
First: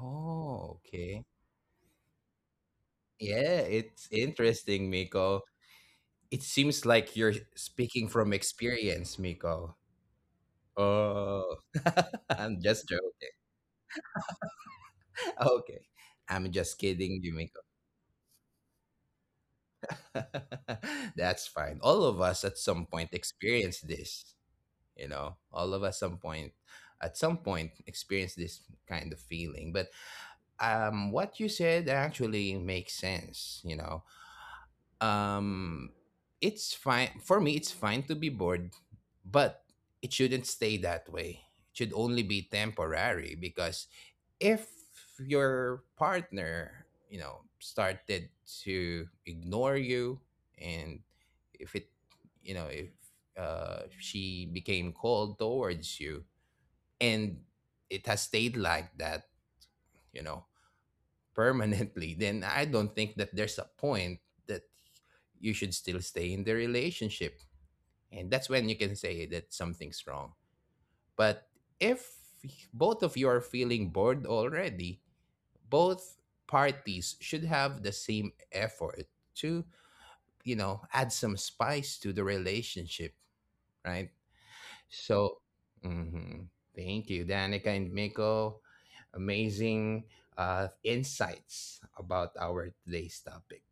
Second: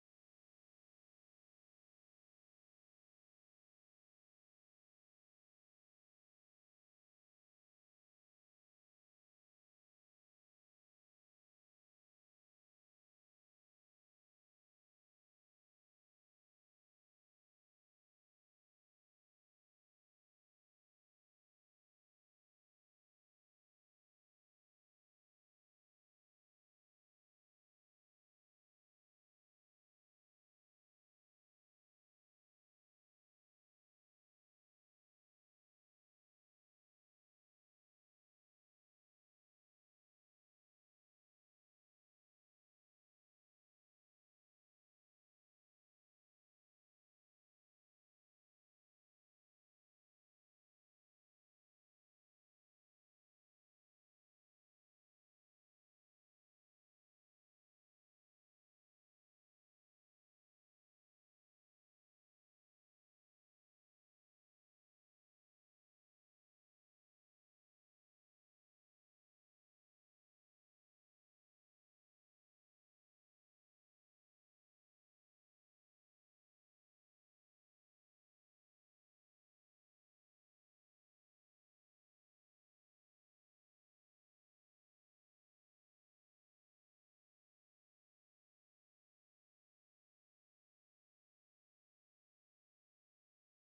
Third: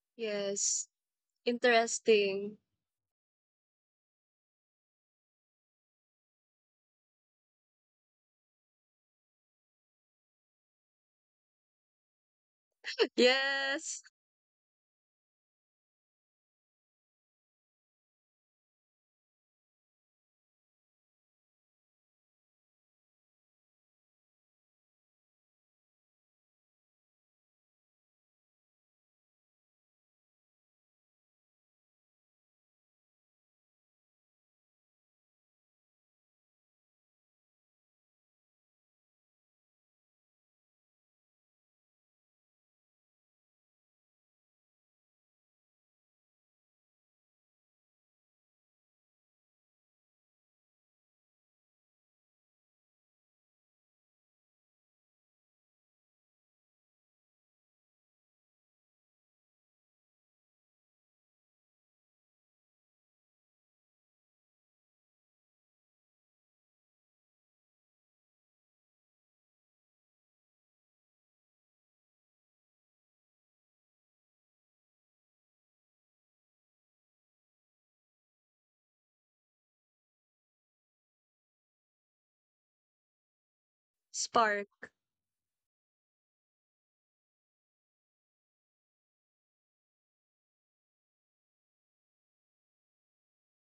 S1: Oh,
S2: Yes.
S1: okay.
S2: Interesting.
S1: Yeah, it's interesting, Miko. It seems like you're speaking from experience, Miko. Oh, I'm just joking.
S2: Yes.
S1: Okay. I'm just kidding you, Miko. That's fine. All of us at some point experience this, you know. All of us some point at some point experience this kind of feeling. But what you said actually makes sense, you know. um it's fine for me. It's fine to be bored, but it shouldn't stay that way. It should only be temporary because if your partner, you know, started to ignore you, and if it you know, if she became cold towards you, and it has stayed like that, you know, permanently, then I don't think that there's a point that you should still stay in the relationship. And that's when you can say that something's wrong. But if both of you are feeling bored already, both parties should have the same effort to, you know, add some spice to the relationship, right?
S2: Spark.
S1: So, mhm. Thank you, Danica and Miko. Amazing insights about our today's topic.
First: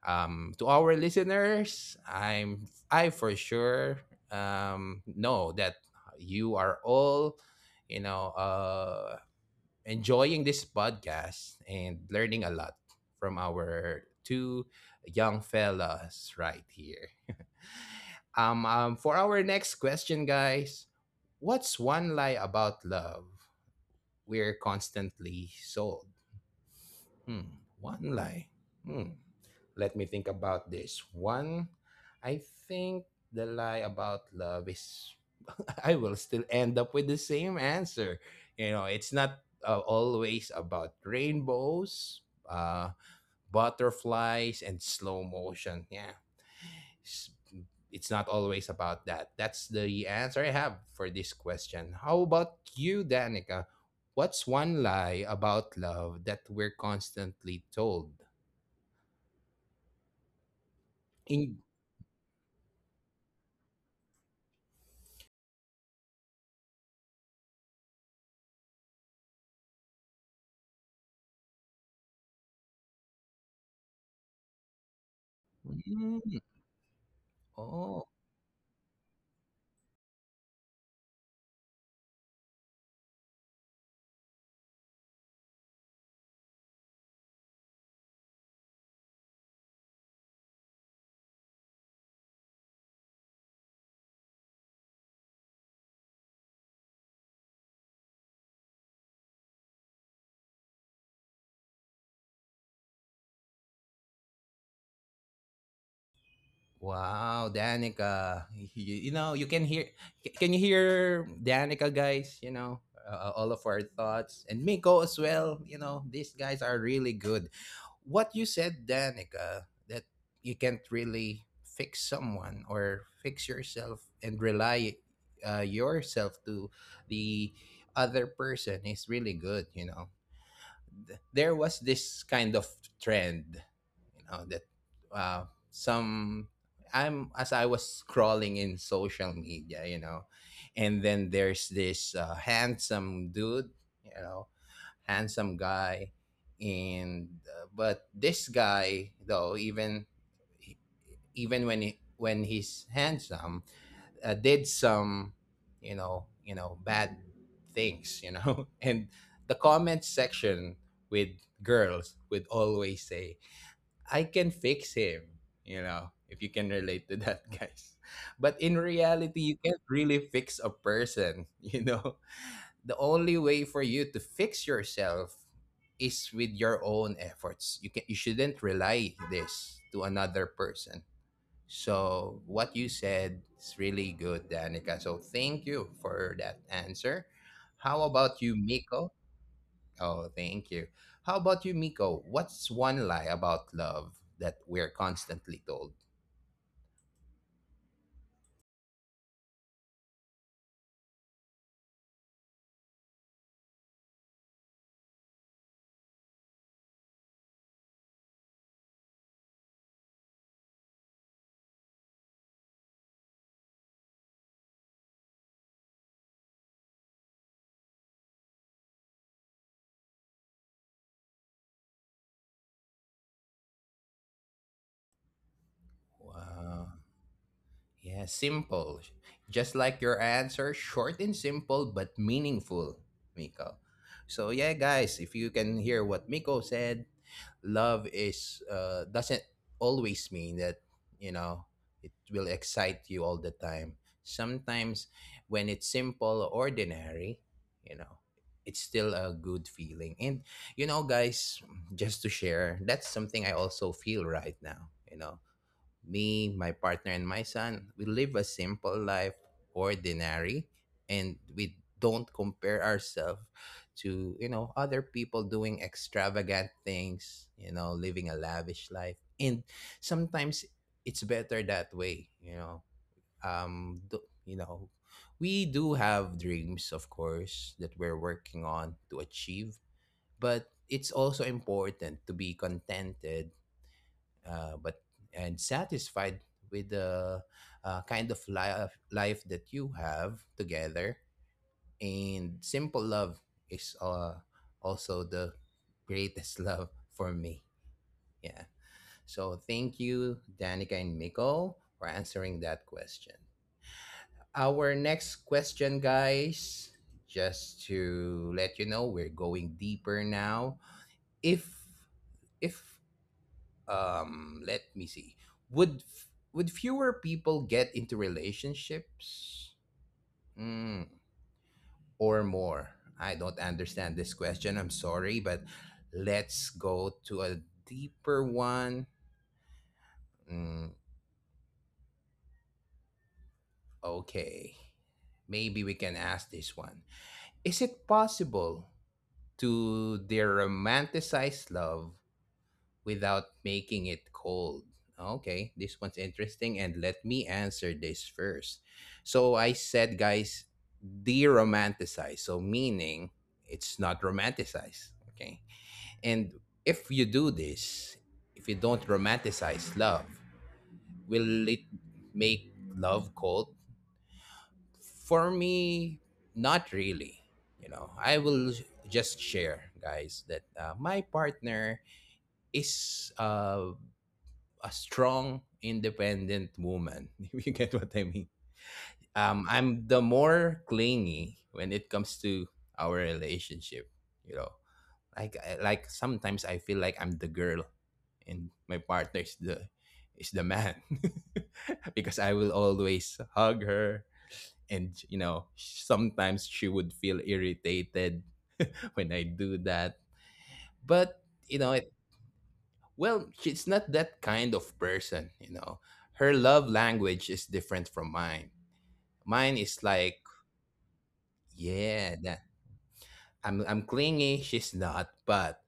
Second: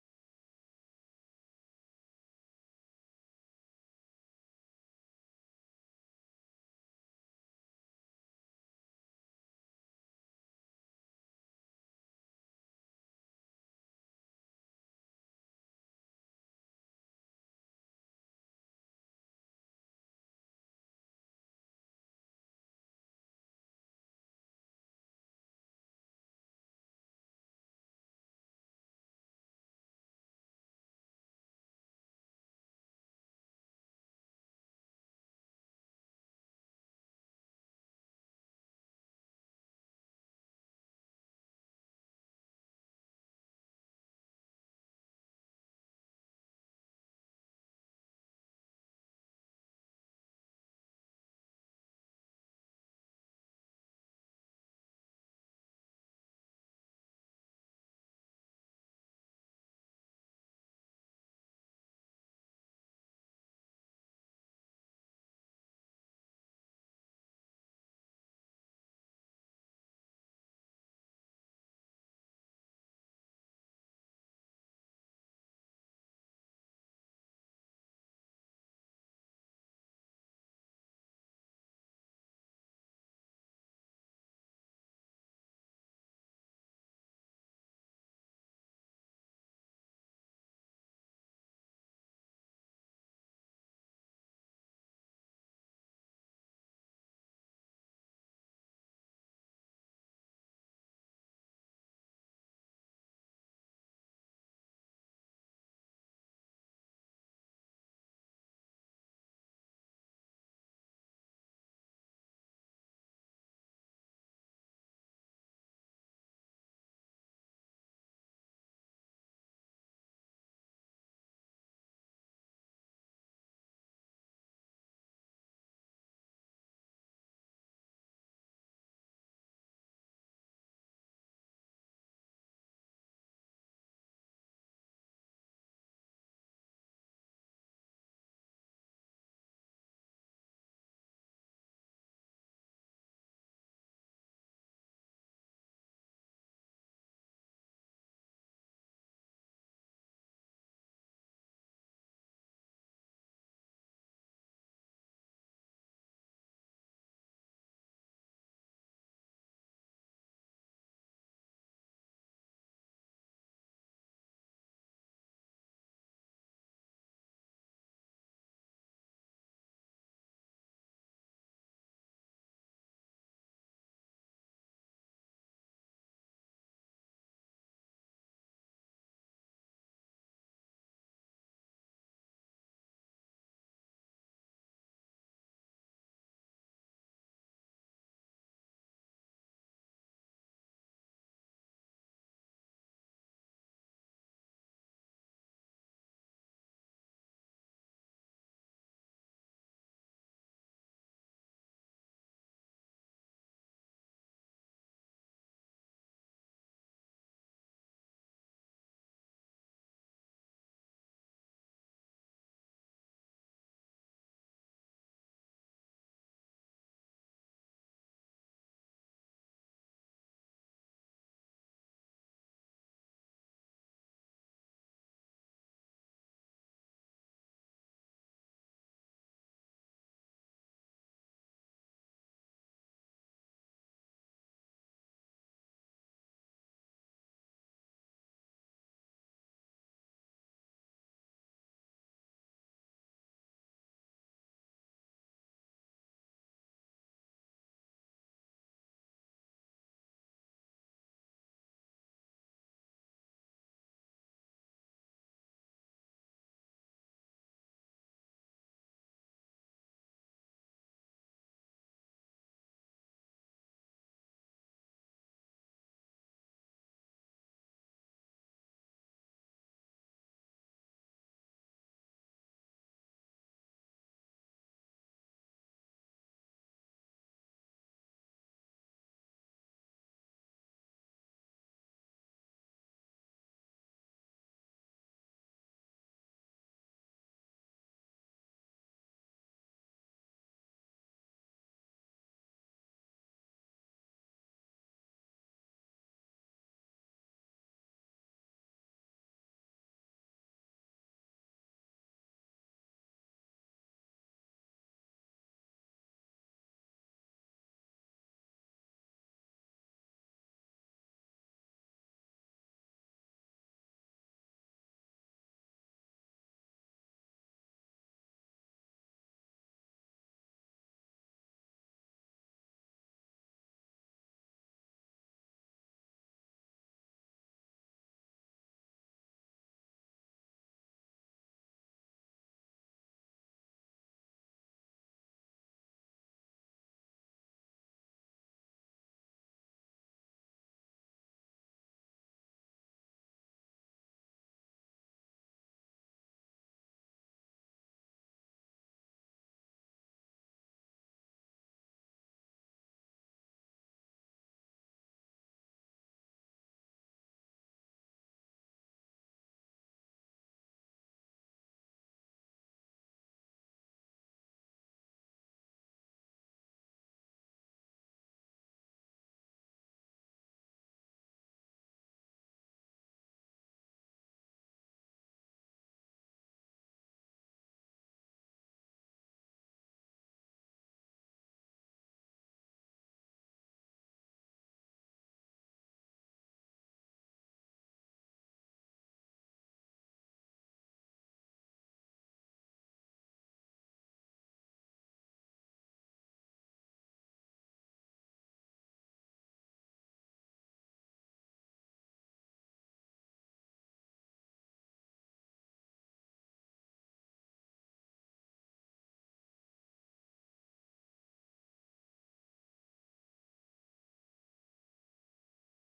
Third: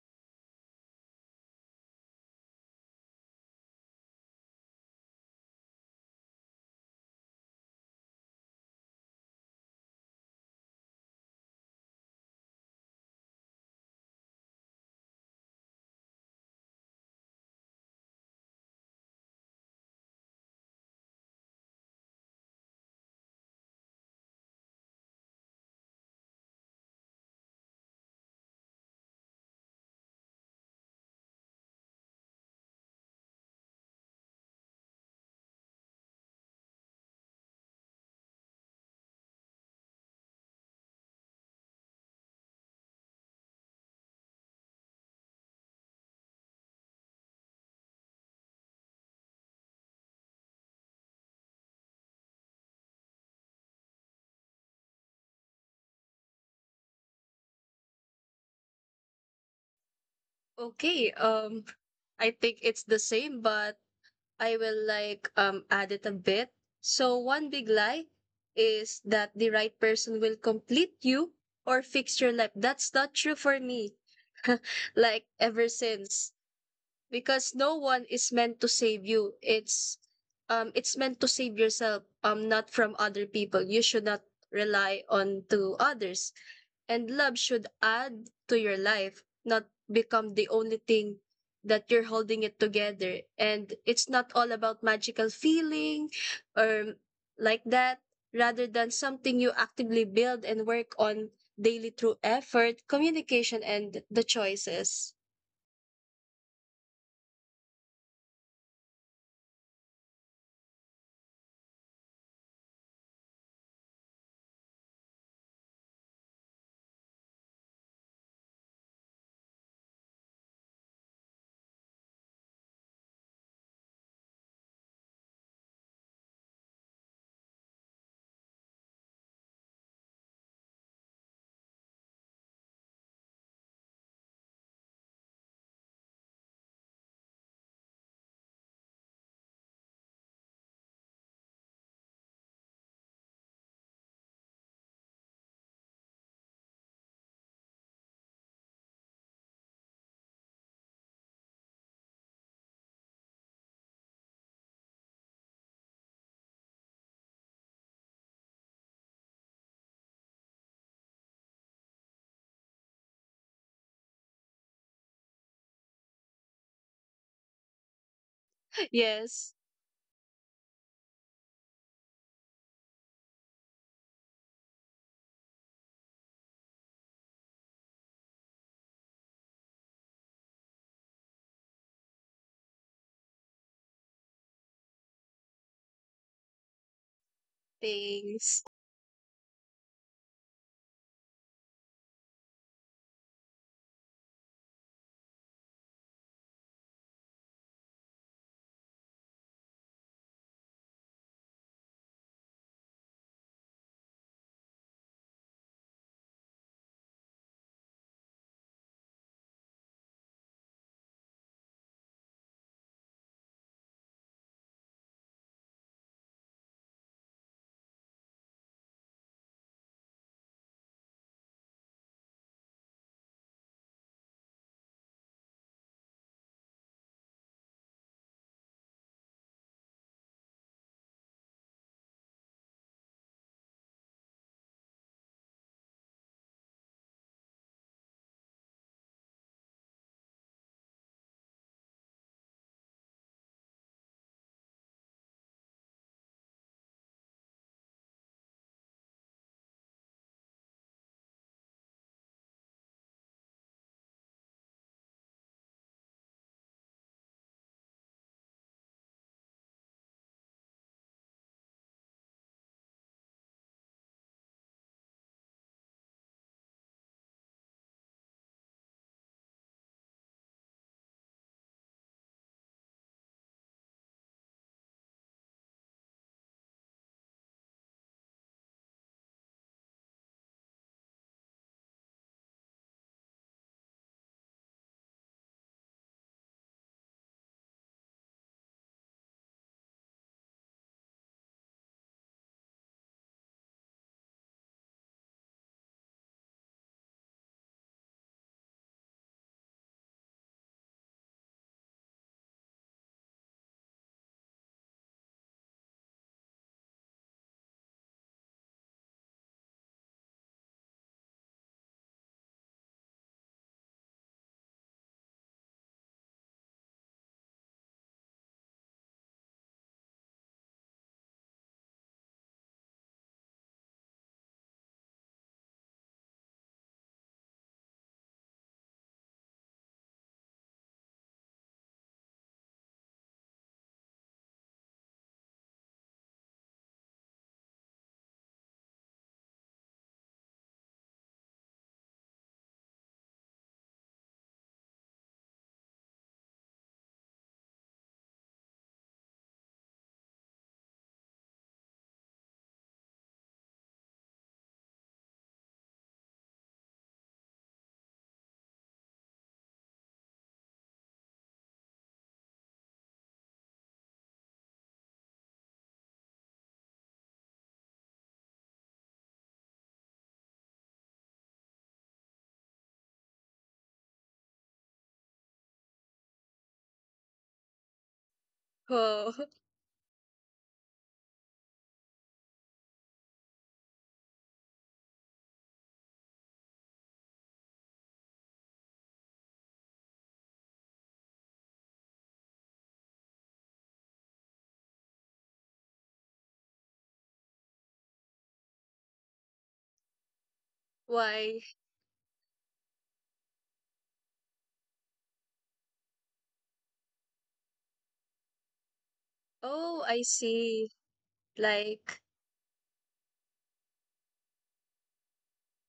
S1: To our listeners, I for sure know that you are all, you know, enjoying this podcast and learning a lot from our two young fellas right here. For our next question, guys: what's one lie about love we're constantly sold? Hmm. One lie. Hmm. Let me think about this. One, I think the lie about love is I will still end up with the same answer. You know, it's not always about rainbows, uh, butterflies, and slow motion. Yeah. S- It's not always about that. That's the answer I have for this question. How about you, Danica? What's one lie about love that we're constantly told?
S2: Okay.
S1: In
S2: I think it's the same, but I will like add it a bit. So one big lie is that the right person will complete you or fix your life. That's not true for me. Like ever since, because no
S1: Oh,
S2: one is meant to save you. It's meant to save yourself, not from other people. You should not rely on to others. And love should add to your life, not become the only thing that you're holding it together. And it's not all about magical feeling or like that, rather than something you actively build and work on daily through effort, communication, and the choices.
S1: wow, Danica. You can hear can you hear Danica guys, all of our thoughts and Miko as well, you know, these guys are really good. What you said, Danica, that you can't really fix someone or fix yourself and rely yourself to the other person is really good, you know. There was this kind of trend, you know, that uh, some I'm as I was scrolling in social media, you know, and then there's this handsome dude, you know, handsome guy, and but this guy though, even when he's handsome, did some bad things, you know, and the comment section with girls would always say, "I can fix him." You know, if you can relate to that, guys, but in reality you
S2: Yes.
S1: can't really fix a person, you know. The only way for you to fix yourself is with your own efforts. You shouldn't rely this to another person. So what you said is really good, Danica. So thank you for that answer. How about you,
S2: Things.
S1: Miko? Oh, thank you. How about you, Miko? What's one lie about love that we're constantly told? Wow. Yeah, simple. Just like your answer, short and simple but meaningful, Miko. So yeah, guys, if you can hear what Miko said, love is doesn't always mean that, you know, it will excite you all the time. Sometimes when it's simple or ordinary, you know, it's still a good feeling. And you know, guys, just to share, that's something I also feel right now. You know, me, my partner, and my son, we live a simple life, ordinary, and we don't compare ourselves to, you know, other people doing extravagant things, you know, living a lavish life. And sometimes it's better that way, you know. Um, do, you know, we do have dreams, of course, that we're working on to achieve, but it's also important to be contented but and satisfied with the kind of life that you have together. And simple love is also the greatest love for me. Yeah. So thank you, Danica and Miko, for answering that question. Our next question, guys, just to let you know, we're going deeper now. If if let me see would would fewer people get into relationships, mm, or more. I don't understand this question, I'm sorry, but let's go to a deeper one. mm, okay, maybe we can ask this one. Is it possible to their romanticized love without making it cold? Okay, this one's interesting, and let me answer this first. So I said, guys, de-romanticize. So meaning it's not romanticized. Okay, and if you do this, if you don't romanticize love, will it make love cold? For me, not really. You know, I will just share, guys, that my partner is a strong, independent woman. If you get what I mean.
S2: Oh,
S1: I'm the more clingy when it comes to our relationship. You know, like sometimes I feel like I'm the girl and my partner is the man because I will always hug her, and you know sometimes she would feel irritated when I do that. But
S2: why?
S1: you know, it. Well, she's not that kind of person, you know. Her love language is different from mine. Mine is
S2: Oh, I
S1: like,
S2: see. Like,
S1: yeah, that I'm clingy, she's not, but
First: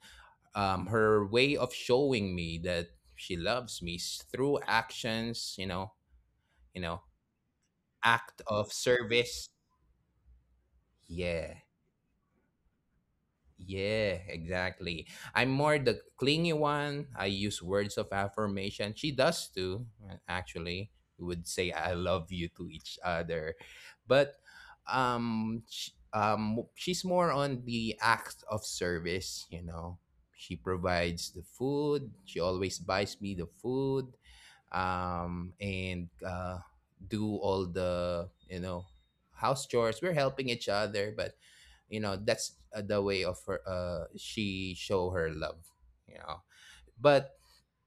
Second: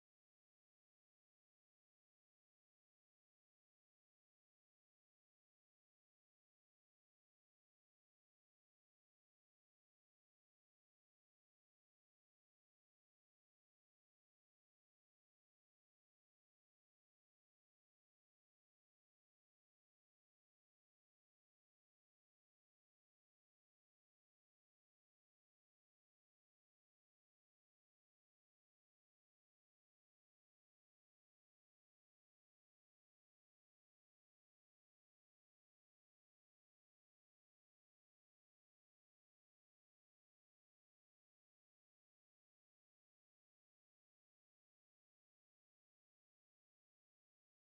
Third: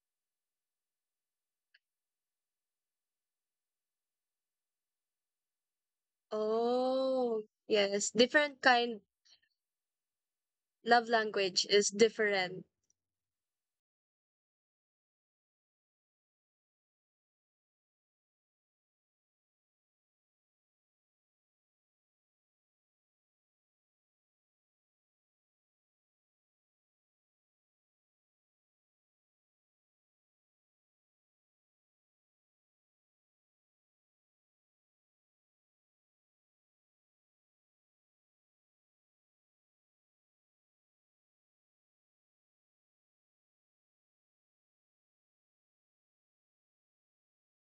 S1: her way of showing me that she loves me is through actions, you know,
S2: oh, yes,
S1: act
S2: different
S1: of
S2: kind,
S1: service.
S2: love
S1: Yeah.
S2: language is different.
S1: Yeah, exactly. I'm more the clingy one. I use words of affirmation. She does too, actually. We would say I love you to each other. But sh she's more on the act of service, you know. She provides the food. She always buys me the food. And do all the, you know, house chores. We're helping each other, but you know that's the way of her she show her love, you know, but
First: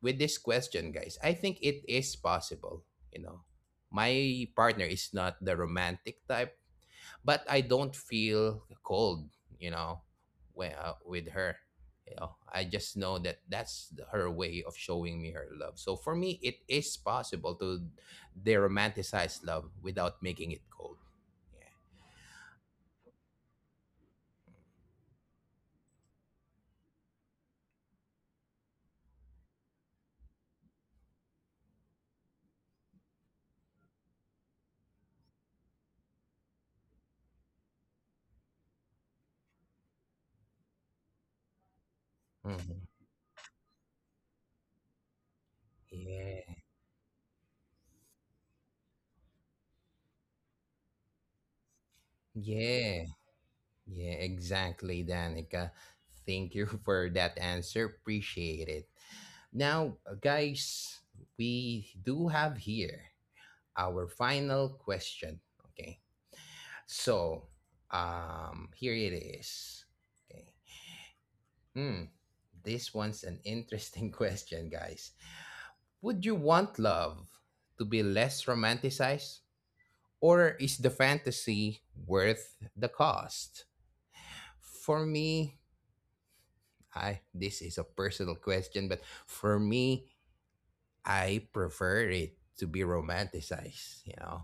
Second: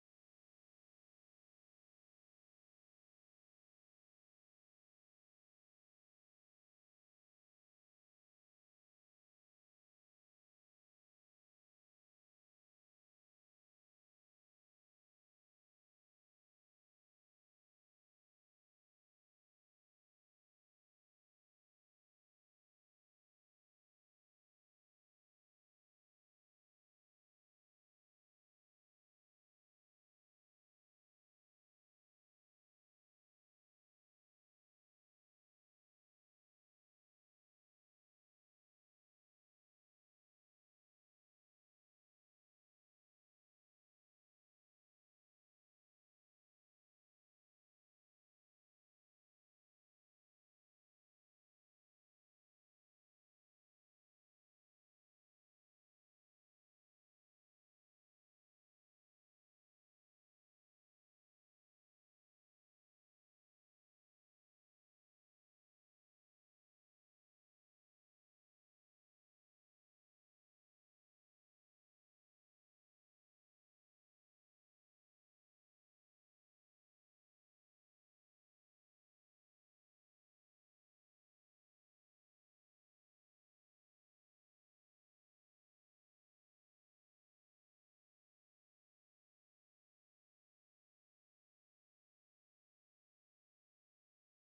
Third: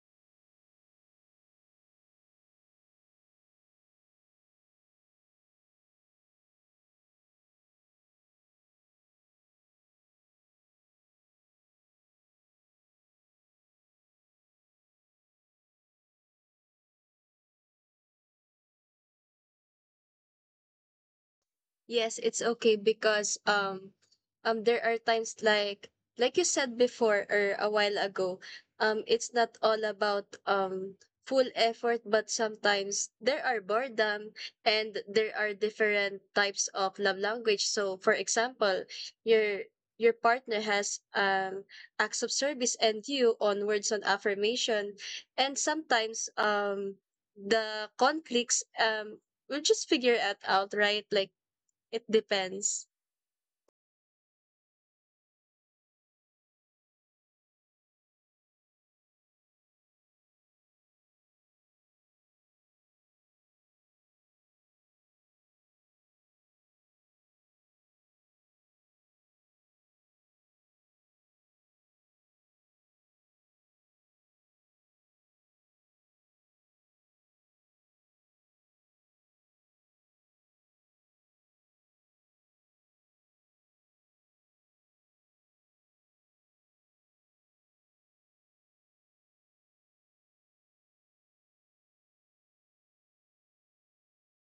S1: with this question, guys, I think it is possible. You know, my partner is not the romantic type, but I don't feel cold, you know, when, with her. You know, I just know that her way of showing me her love. So for me it is possible to de-romanticize love without making it cold. Yeah.
S2: Yes, it's okay because there are times like you said before or a while ago, it's not all about full effort, but sometimes there are boredom and there are different types of love language. So for example, your your partner has acts of service
S1: Mhm.
S2: and you on words on affirmation, and sometimes
S1: Yeah.
S2: the conflicts, we'll just figure it out, right? Like, it depends.
S1: Yeah. Yeah, exactly, Danica. Thank you for that answer. Appreciate it. Now, guys, we do have here our final question. Okay. So, here it is. Okay. Hmm. This one's an interesting question, guys. Would you want love to be less romanticized, or is the fantasy worth the cost? For me, I this is a personal question, but for me, I prefer it to be romanticized. You know,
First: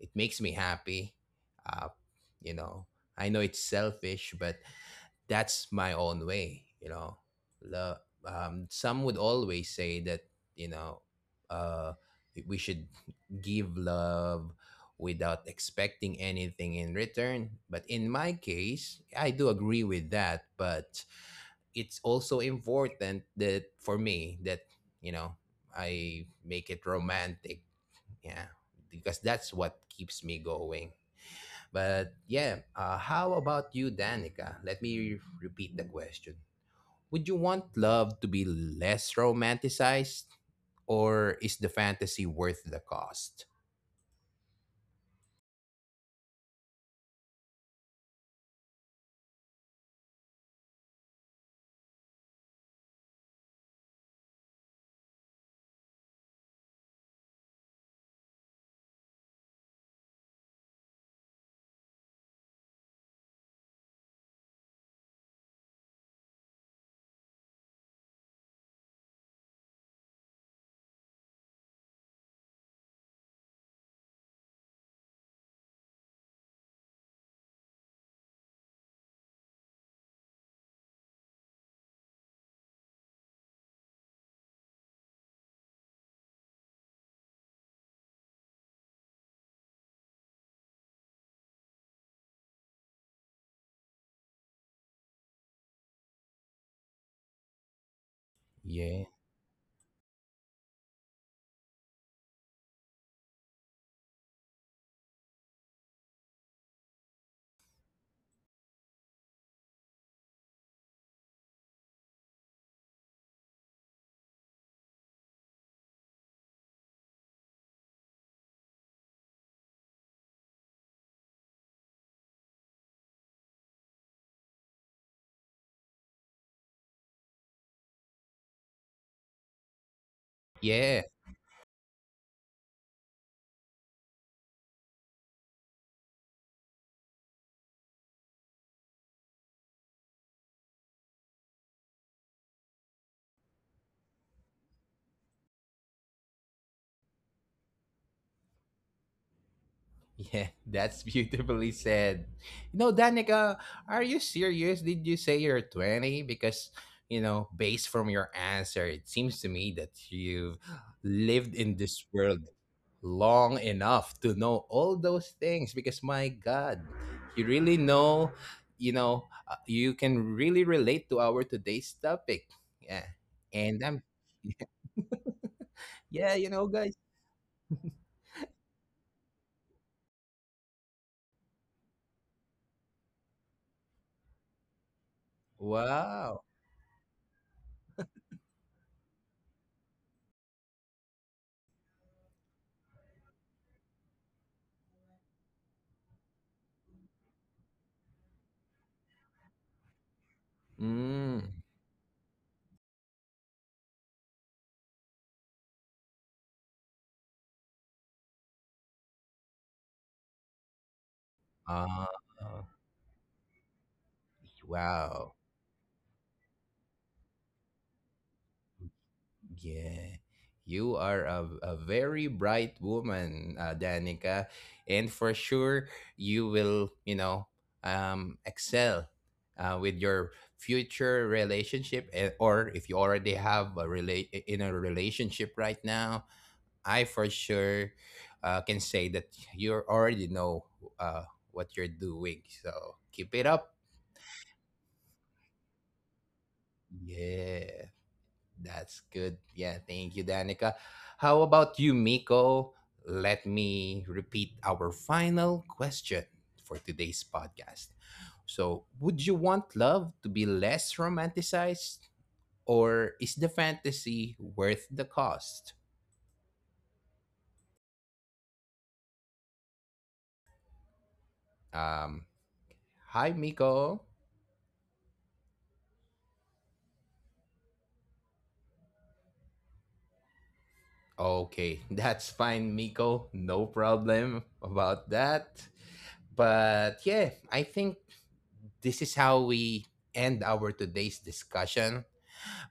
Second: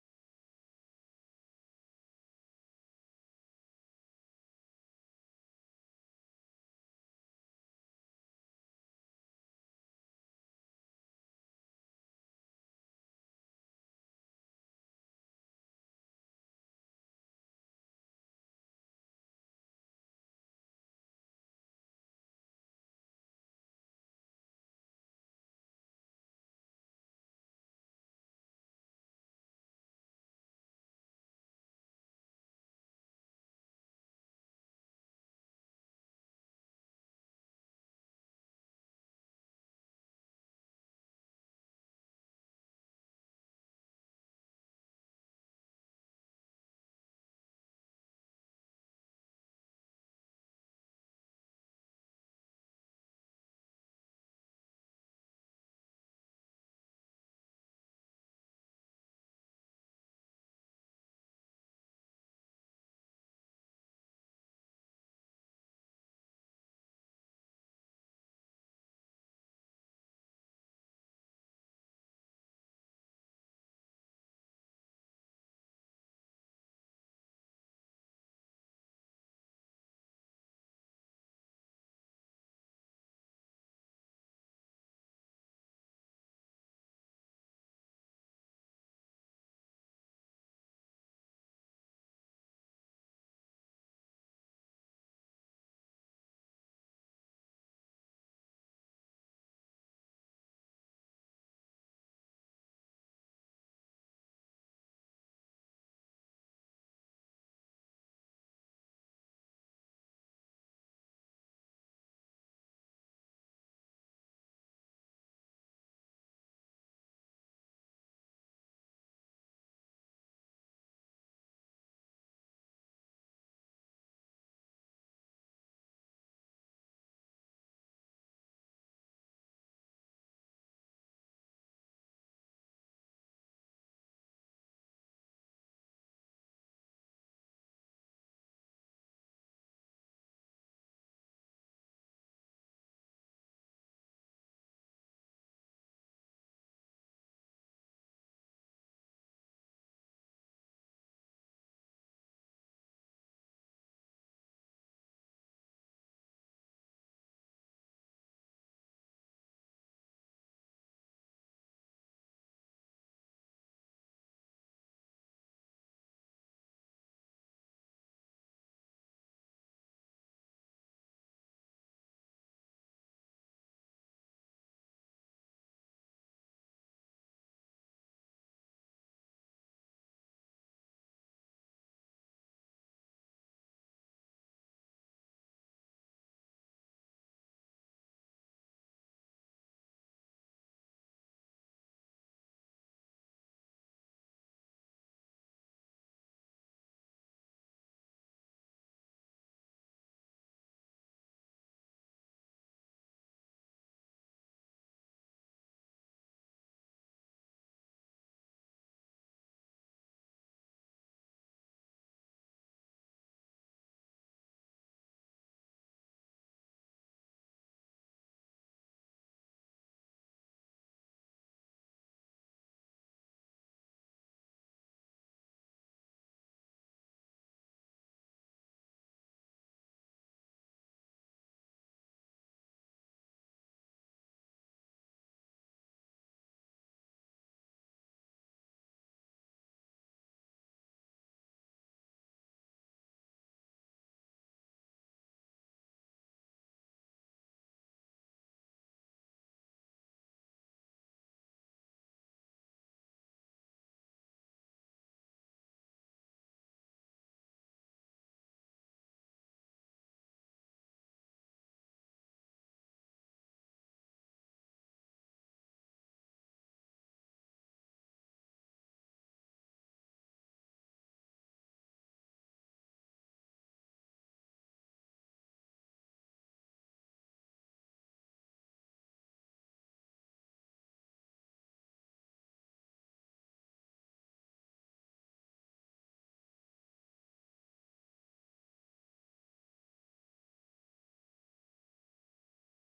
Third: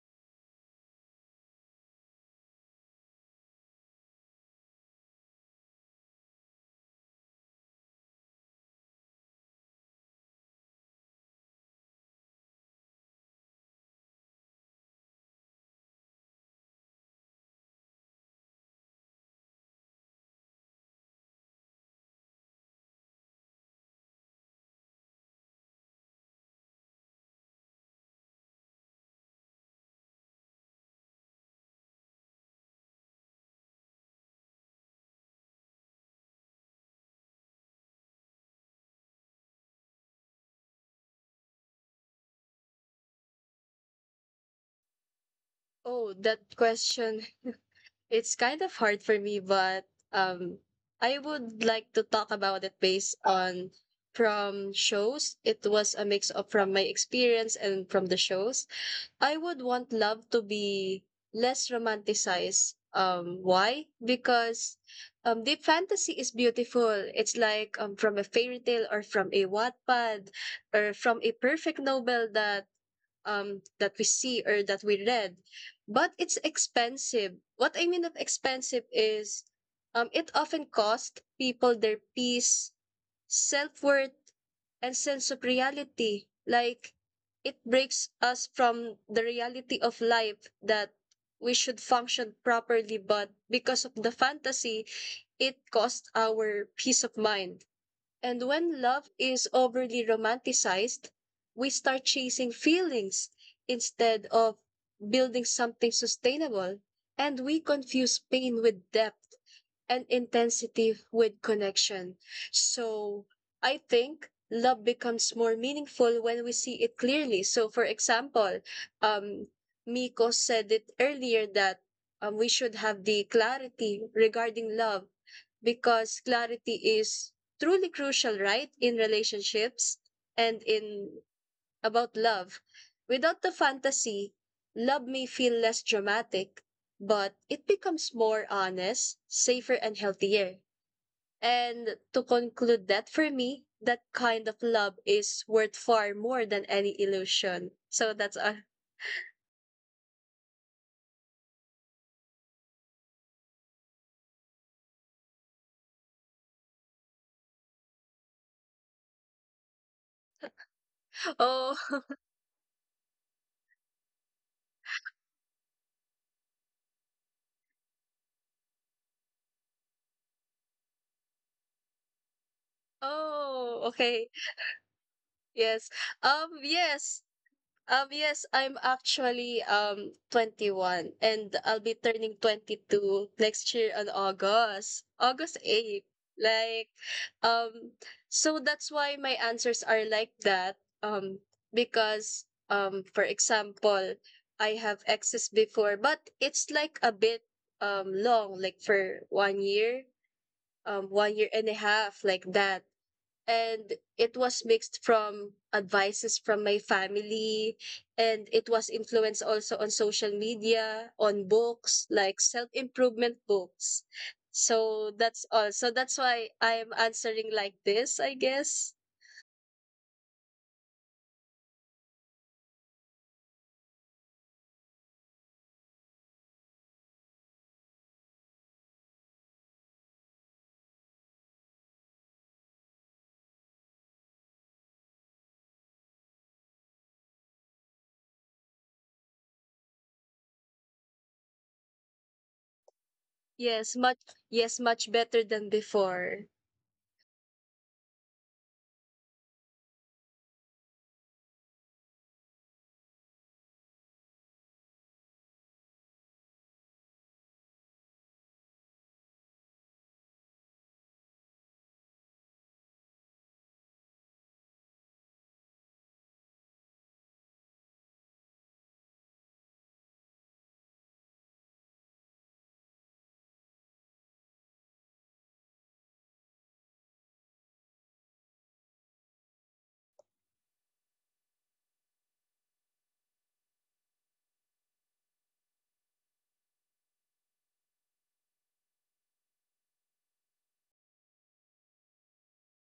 S1: it makes me happy. Uh, you know, I know it's selfish, but that's my own way. You know, Lo- some would always say that, you know, uh, we should give love without expecting anything in return. But in my case, I do agree with that, but it's also important that for me that, you know, I make it romantic. Yeah, because that's what keeps me going. But yeah, how about you, Danica? Let me repeat the question. Would you want love to be less romanticized, or is the fantasy worth the cost?
S2: Oh, that question. It's kind of hard for me, but um, I would like to talk about it based on from shows. It was a mix of from my experience and from the shows. I would want love to be less romanticized. Why? Because deep fantasy is beautiful. It's like, from a fairy tale or from a Wattpad or from a perfect novel that that we see or that we read, but it's expensive. What I mean of expensive is it often cost people their peace, self-worth, and sense of reality. Like, it breaks us from the reality of life that we should function properly, but because of the fantasy, it costs our peace of mind. And when
S1: Yeah,
S2: love is overly romanticized, we start chasing feelings instead of building something sustainable, and we confuse pain with depth and intensity with connection. So I think love becomes more meaningful when we see it clearly. So for example, um Miko said it earlier that we should have the clarity regarding love because clarity is truly crucial, right? In relationships and
S1: yeah.
S2: in about love, without the fantasy, love may feel less dramatic, but it becomes more honest, safer, and healthier. And to conclude that for me, that kind of love is worth far more than any illusion. So that's all.
S1: Yeah, that's beautifully said. You know, Danica, are you serious? Did you say you're 20? Because, you know, based from your answer, it seems to me that you've lived in this
S2: Oh,
S1: world long enough to know all those things. Because, my God, you really know, you can really relate to our today's topic. Yeah. And
S2: oh,
S1: I'm,
S2: okay. Yes.
S1: yeah, you know, guys,
S2: Yes. Yes, I'm actually 21, and I'll be turning 22 next year on August, August 8th.
S1: wow.
S2: Like, um, so that's why my answers are like that. Um, because, for example, I have exes before, but it's like a bit long, like for 1 year, 1 year
S1: Mm.
S2: and a half, like that, and it was mixed from advices from my family, and it was influenced also on social media on books
S1: Ah,
S2: like self-improvement books. So
S1: wow.
S2: that's all, so that's why I am answering like this, I guess.
S1: Yeah, you are a very bright woman, Danica, and for sure you will, you know, excel with your future relationship, eh, or if you already have a in a relationship right now, I for sure can say that you already know uh, what you're doing. So keep it up.
S2: Yes, much. Yes, much better than before.
S1: Yeah. That's good. Yeah, thank you, Danica. How about you, Miko? Let me repeat our final question for today's podcast. So, would you want love to be less romanticized, or is the fantasy worth the cost? Um, hi, Miko. Okay, that's fine, Miko. No problem about that. But yeah, I think this is how we end our today's discussion.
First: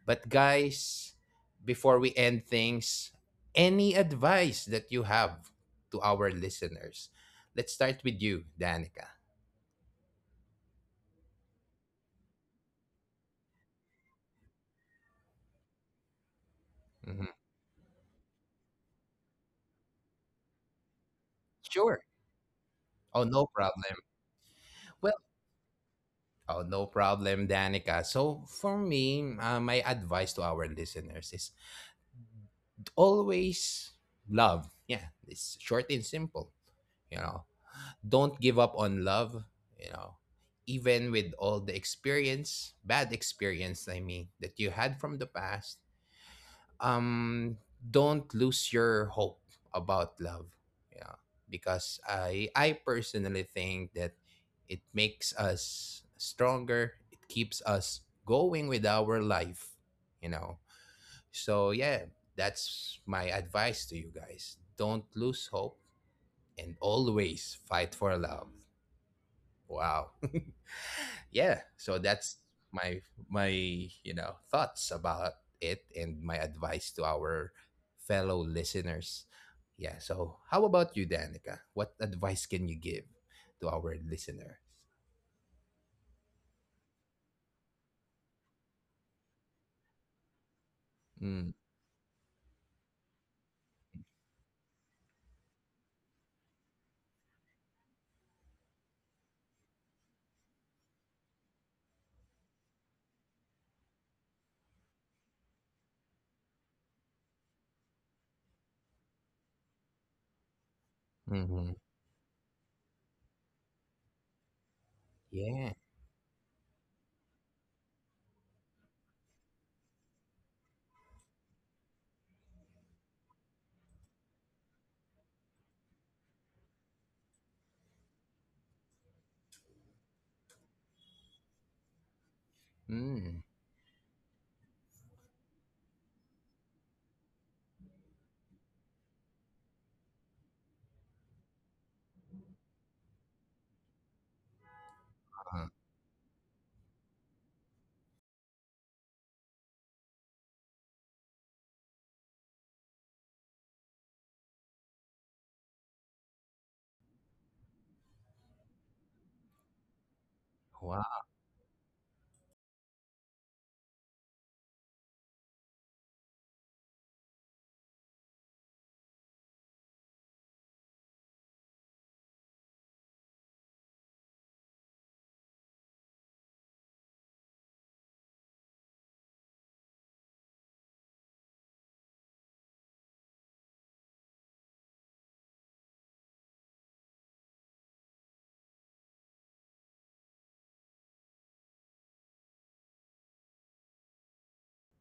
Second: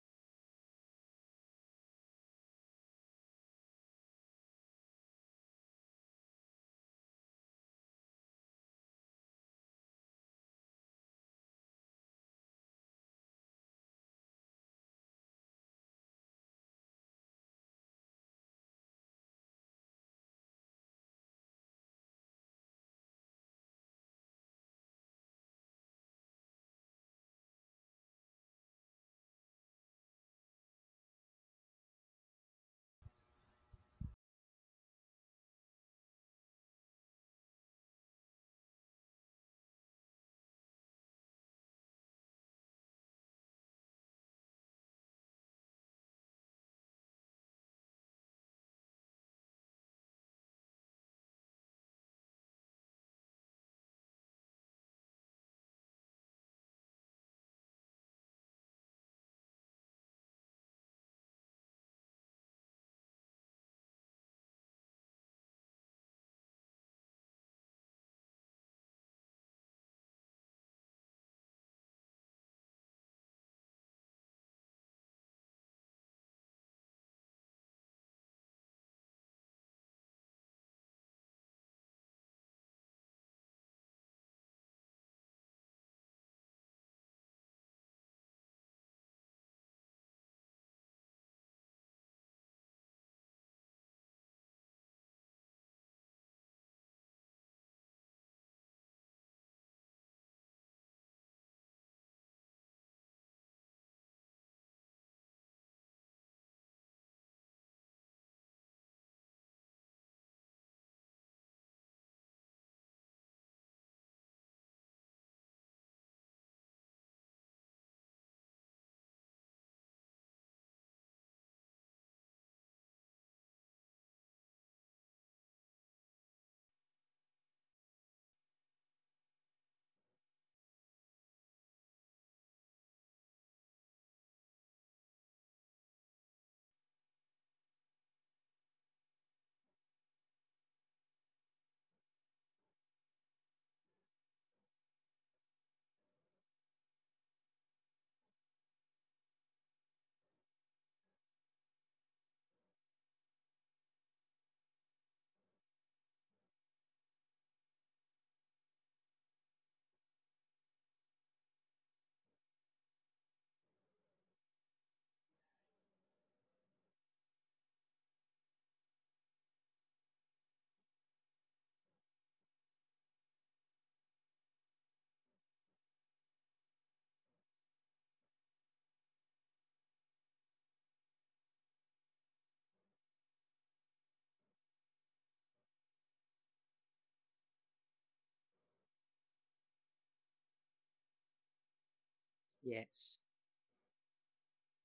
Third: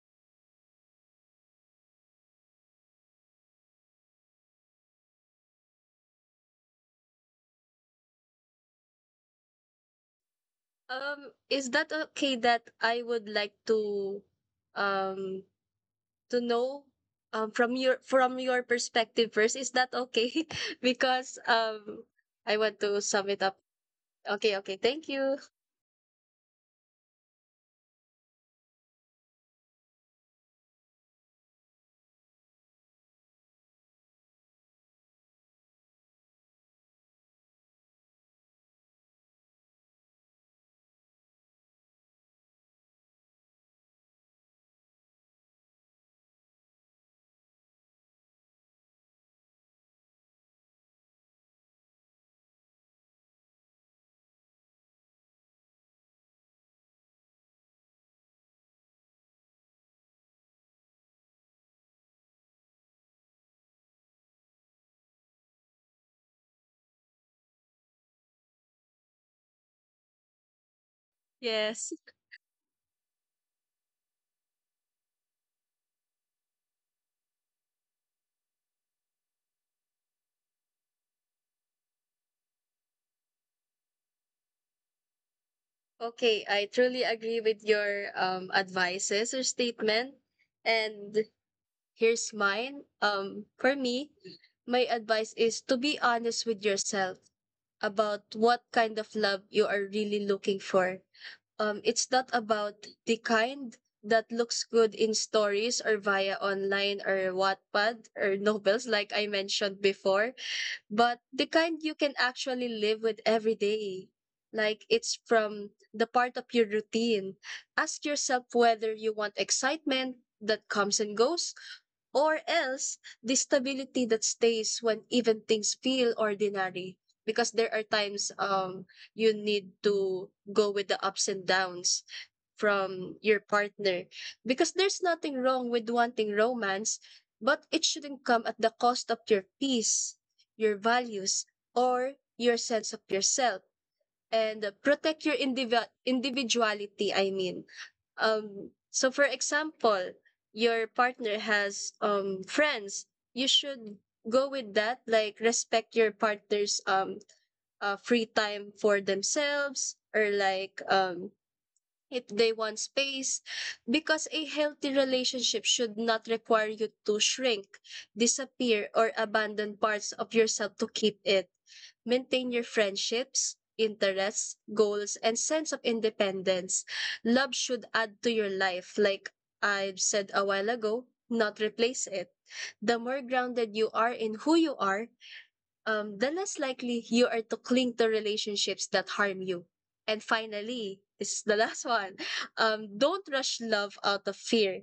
S1: But guys, before we end things, any advice that you have to our listeners? Let's start with you, Danica.
S2: Is that okay that I would like um to know,
S1: Mhm.
S2: from your, from your perspective first. Is that okay? Because
S1: Sure.
S2: I want to
S1: Oh, no
S2: sum it up.
S1: problem.
S2: Okay, okay.
S1: Well,
S2: Thank you.
S1: oh, no problem, Danica. So for me, my advice to our listeners is always love. Yeah, it's short and simple. You know, don't give up on love. You know, even with all the experience, bad experience, I mean, that you had from the past, um don't lose your hope about love. Yeah. Because I personally think that it makes us stronger, it keeps us going with our life, you know. So yeah, that's my advice to you guys. Don't lose hope and always fight for love. Wow. Yeah. So
S2: Yes.
S1: that's my my you know thoughts about it and my advice to our fellow listeners. Yeah. So how about you, Danica? What advice can you give to our listener?
S2: Okay, I truly agree with your advices or statement. And
S1: Mm.
S2: here's mine. For me, my advice is to be honest with yourself about what kind of love you are really looking for. It's not about the kind that looks good in stories or via online or Wattpad or novels, like I mentioned before, but the
S1: Hmm.
S2: kind you can actually live with every day. Like, it's
S1: Yeah.
S2: from the part of your routine. Ask yourself whether you want excitement that comes and goes, or else the stability that stays when even things feel ordinary. Because there are times, you need to go with the ups and downs from
S1: Mm.
S2: your partner. Because there's nothing wrong with wanting romance, but it shouldn't come at the cost of your peace, your values, or your sense of yourself, and protect your
S1: Uh,
S2: individuality, I mean. So, for example, your partner has friends, you should go with that, like respect your partner's free time for themselves, or like,
S1: wow.
S2: if they want space, because a healthy relationship should not require you to shrink, disappear, or abandon parts of yourself to keep it. Maintain your friendships, interests, goals, and sense of independence. Love should add to your life, like I've said a while ago, not replace it. The more grounded you are in who you are, the less likely you are to cling to relationships that harm you. And finally, this is the last one.
S3: Yes,
S2: Don't rush love out of fear.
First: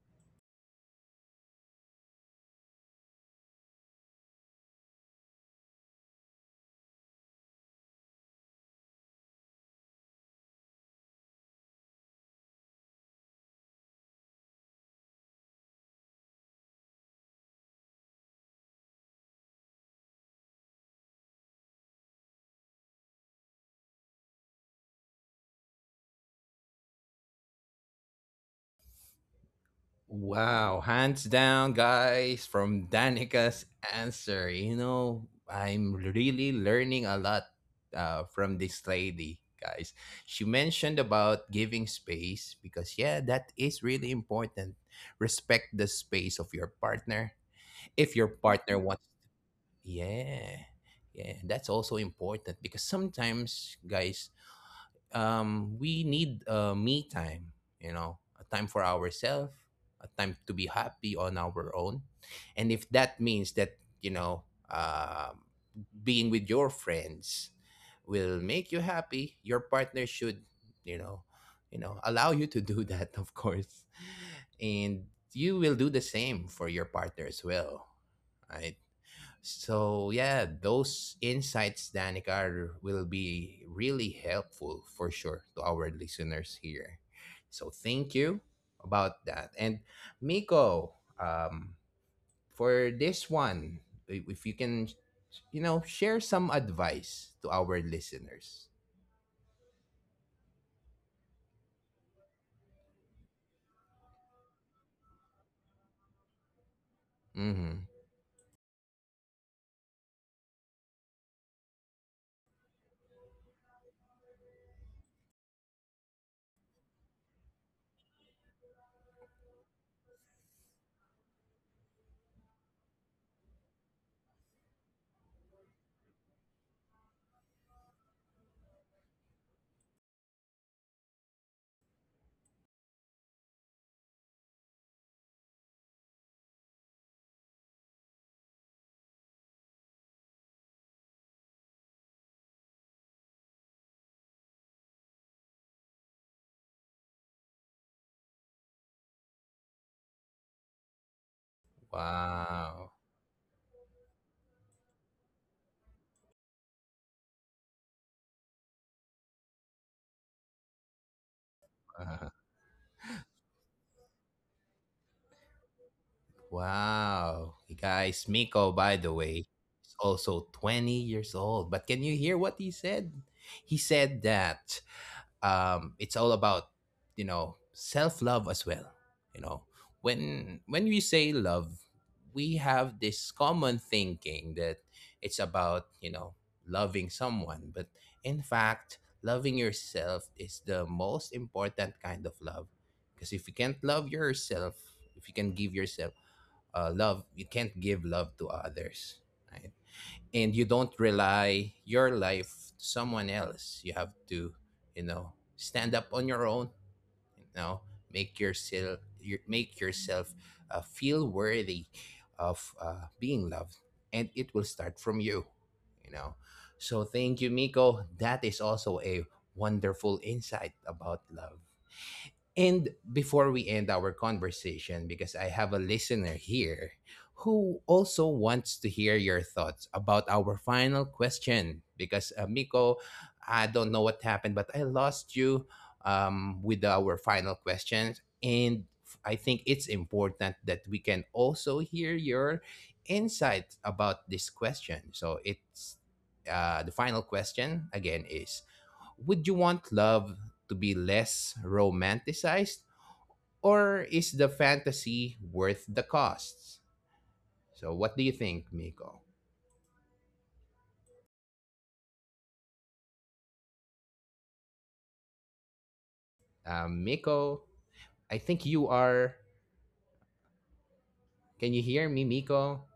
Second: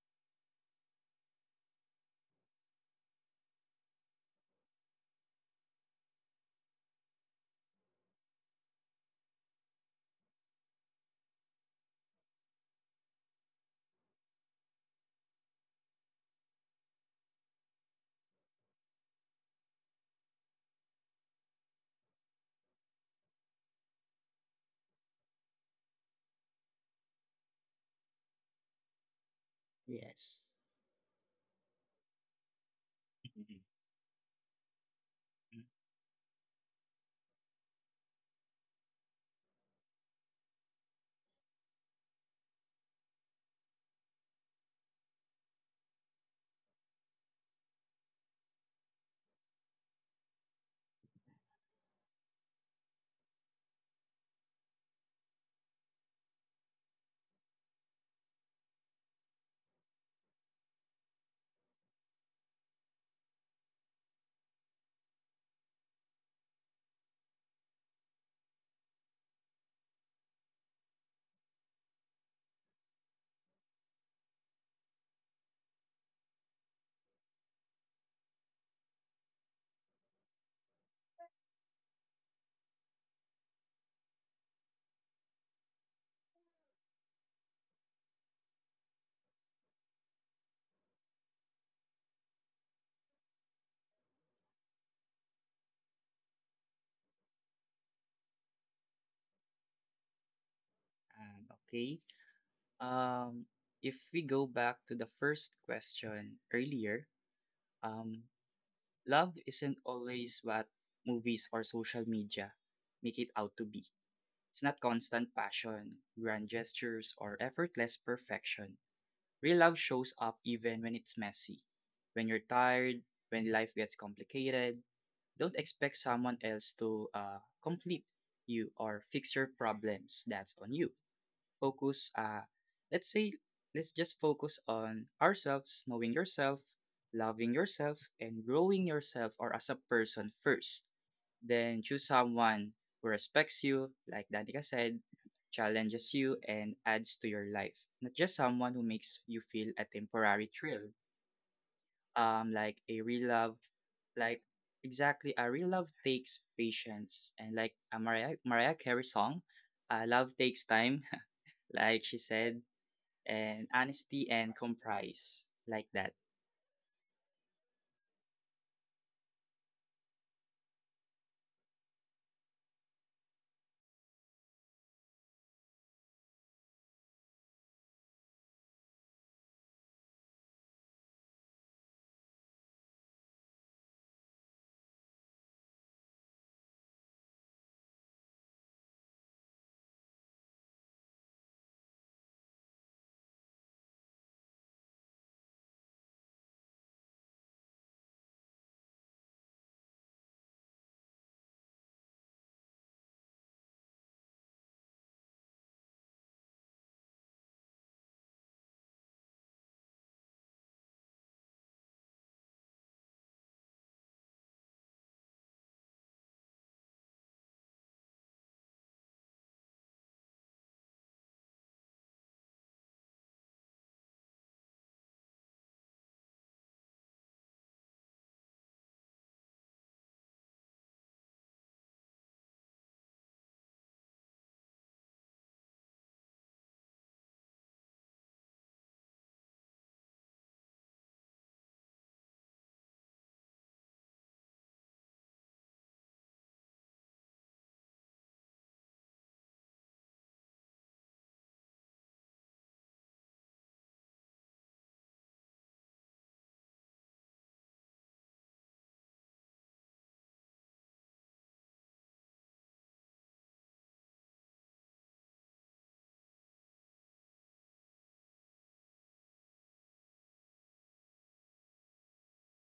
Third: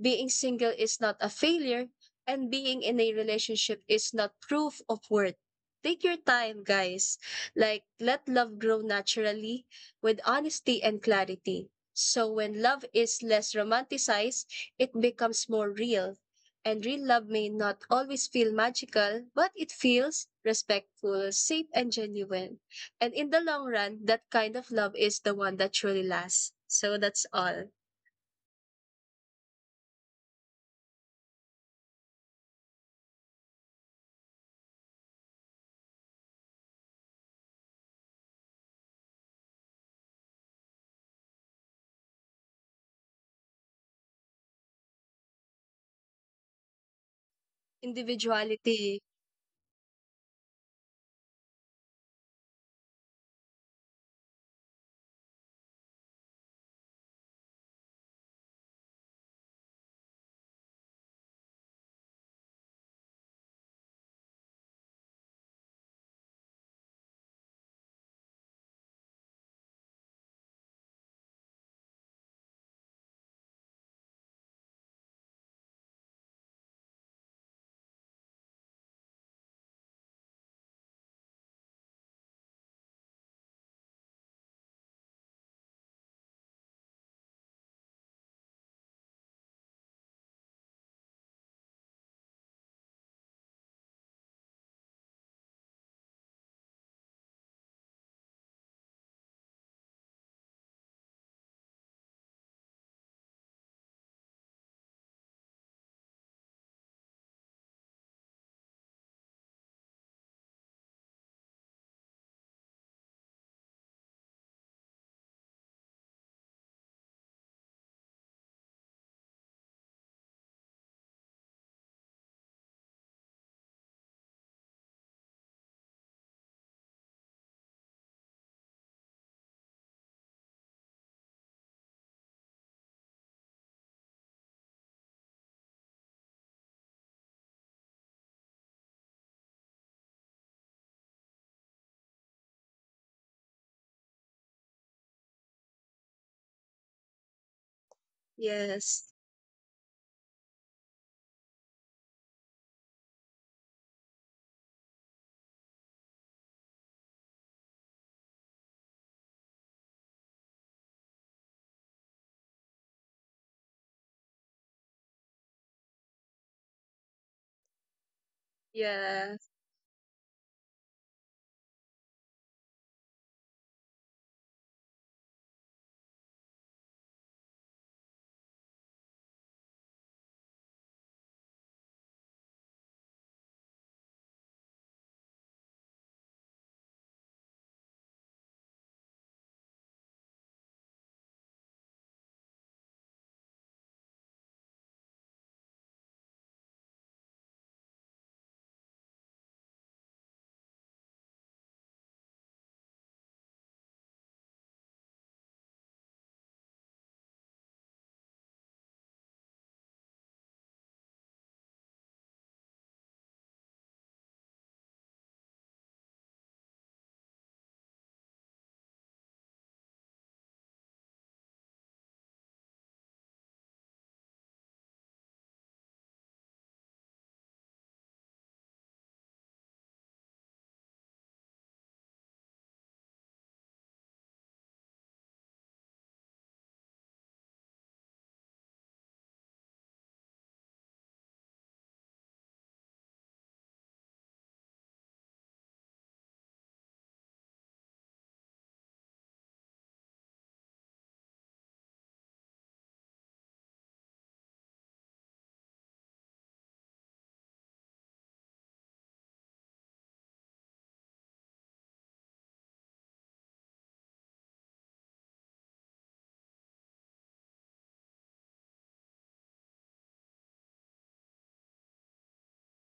S2: Being single is not a failure, and being in a relationship is not proof of worth. Take your time, guys. Like, let love grow naturally with honesty and clarity. So, when love is less romanticized, it becomes more real. And real love may not always feel magical, but it feels respectful, safe, and genuine. And in the long run, that kind of love is the one that truly lasts. So, that's all.
S3: yes.
S1: Wow, hands down, guys, from Danica's answer. You know, I'm really learning a lot from this lady, guys. She mentioned about giving space because, yeah, that is really important. Respect the space of your partner. If your partner wants,
S2: Individuality.
S1: yeah, yeah, that's also important because sometimes, guys, we need me time, you know, a time for ourselves, a time to be happy on our own. And if that means that, you know, um being with your friends will make you happy, your partner should, you know, you know, allow you to do that, of course. And you will do the same for your partner as well. Right? So yeah, those insights, Danikar, will be really helpful for sure to our listeners here. So thank you about that. And Miko, um, for this one, if you can, you know, share some advice to our listeners.
S3: Okay. Um, if we go back to the first question earlier,
S1: Mm-hmm.
S3: um, love isn't always what movies or social media make it out to be. It's not constant passion, grand gestures, or effortless perfection. Real love shows up even when it's messy, when you're tired, when life gets complicated. Don't expect someone else to complete you or fix your problems. That's on you. Focus, uh, let's say, let's just focus on ourselves, knowing yourself, loving yourself, and growing yourself or as a person first. Then choose someone who respects you, like Danica said, challenges you, and adds to your life. Not just someone who makes you feel
S2: Yes.
S3: a temporary thrill, um, like a real love,
S1: Wow.
S3: like, exactly, a real love takes patience and like a Mariah Carey song. Love takes time, like she said, and honesty and compromise like that.
S1: Wow. Guys, Miko, by the
S2: Yeah.
S1: way, is also 20 years old. But can you hear what he said? He said that it's all about, you know, self-love as well. You know, when we say love, we have this common thinking that it's about, you know, loving someone. But in fact, loving yourself is the most important kind of love. Because if you can't love yourself, if you can give yourself love, you can't give love to others, right? And you don't rely your life to someone else. You have to, you know, stand up on your own, you know, make yourself feel worthy of being loved, and it will start from you, you know. So thank you, Miko, that is also a wonderful insight about love. And before we end our conversation, because I have a listener here who also wants to hear your thoughts about our final question, because Miko, I don't know what happened, but I lost you with our final questions. And I think it's important that we can also hear your insights about this question. So it's the final question again is would you want love to be less romanticized or is the fantasy worth the costs? So what do you think, Miko? Miko, I think you are. Can you hear me, Miko?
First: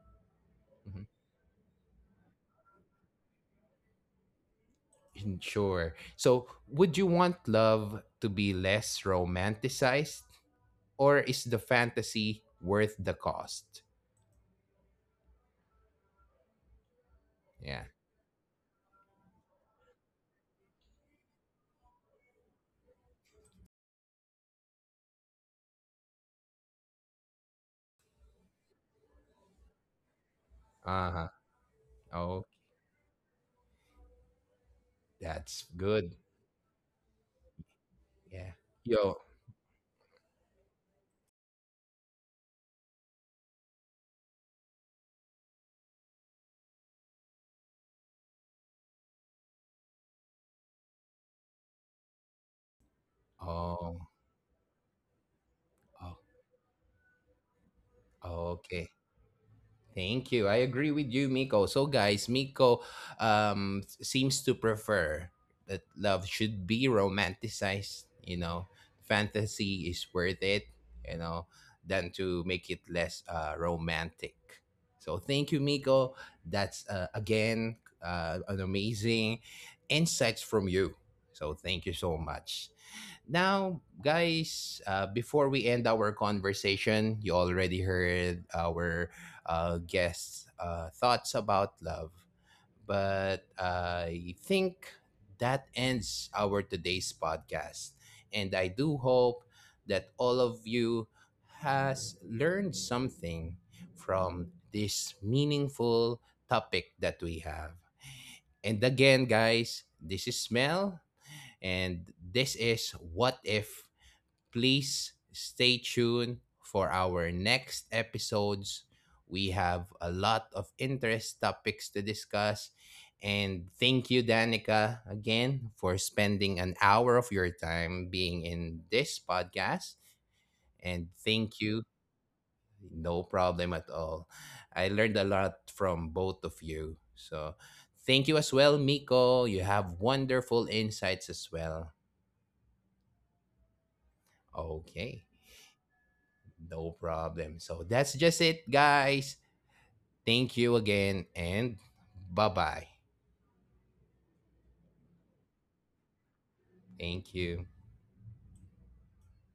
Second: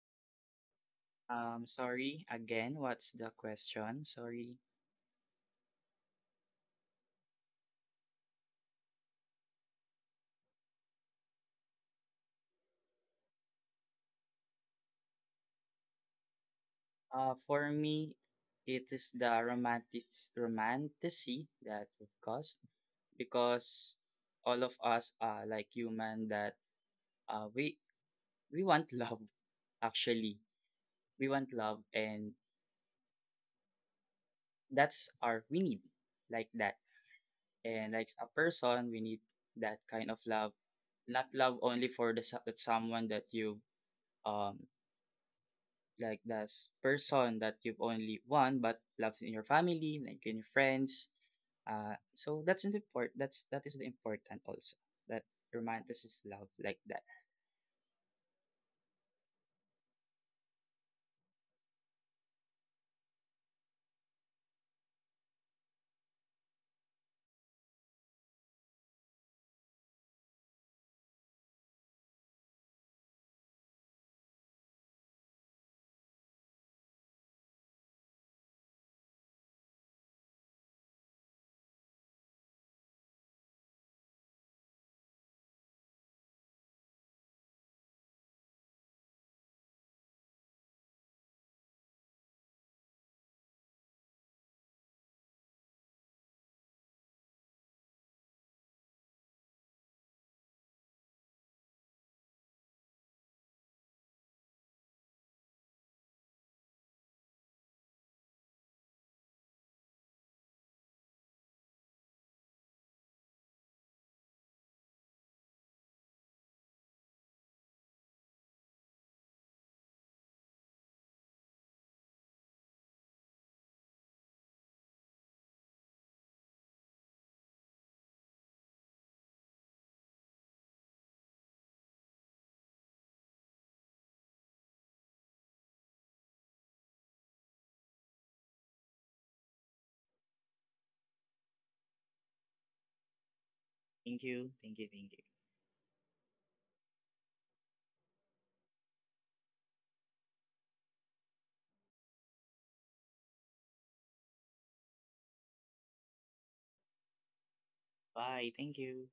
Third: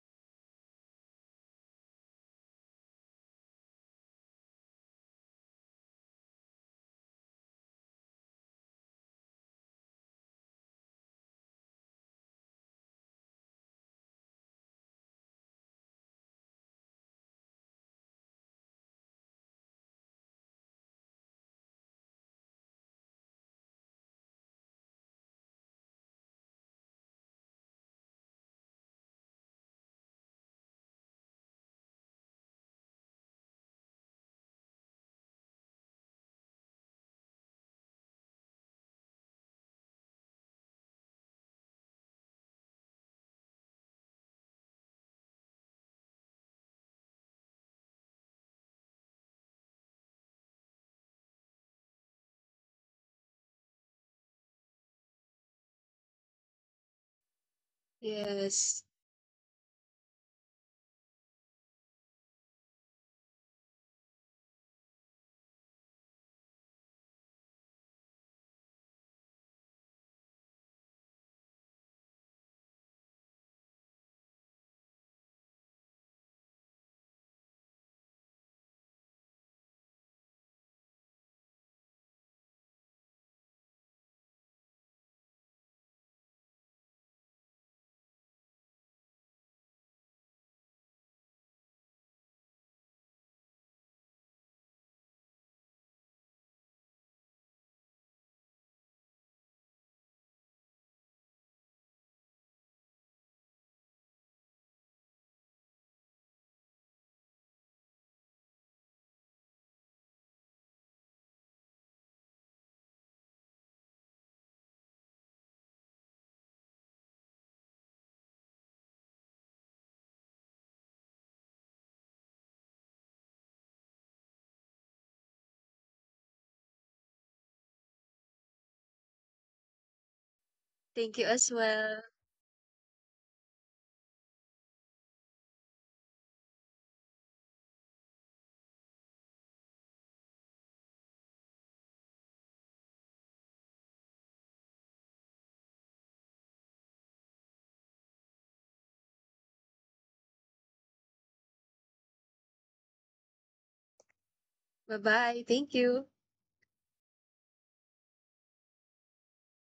S1: Mhm.
S3: sorry, again, what's the question? Sorry.
S1: Sure. So would you want love to be less romanticized or is the fantasy worth the cost?
S3: Uh, for
S1: Yeah.
S3: me, it is the romanticy that would cost, because all of us are like human that uh we we want love, actually.
S1: Uh huh.
S3: We want love,
S1: Oh,
S3: and that's
S1: that's
S3: our, we
S1: good.
S3: need, like that. And
S1: Yeah.
S3: like a
S1: Yo.
S3: person, we need that kind of love, not love only for the someone that you, um, like this person that you've only won, but love in your family, like in your friends. Uh, so that's an important, that's, that
S1: Oh.
S3: is the important also, that
S1: Oh.
S3: romanticism is love like that.
S2: Yes.
S1: Okay. Thank you. I agree with you, Miko. So, guys, Miko seems to prefer that love should be romanticized. You know, fantasy is worth it. You know, than to make it less romantic. So, thank you, Miko. That's again an amazing insights from you. So, thank you so much. Now, guys, before we end our conversation, you already heard our guests' thoughts about love. But I think that ends our today's podcast. And I do hope that all of you has learned something from this meaningful topic that we have. And again, guys, this is Mel, and this is What If. Please stay tuned for our next episodes. We have a lot of interest topics to discuss. And thank you, Danica, again for spending an hour of your time being in this podcast. And
S2: Thank you as
S1: thank you.
S2: well.
S1: No problem at all. I learned a lot from both of you. So thank you as well, Miko. You have wonderful insights as well.
S3: Thank you, thank
S1: Okay.
S3: you, thank you.
S1: No problem. So that's just it, guys. Thank you again and bye bye.
S2: Bye-bye. Thank you.
S1: Thank you.
S3: Bye, thank you.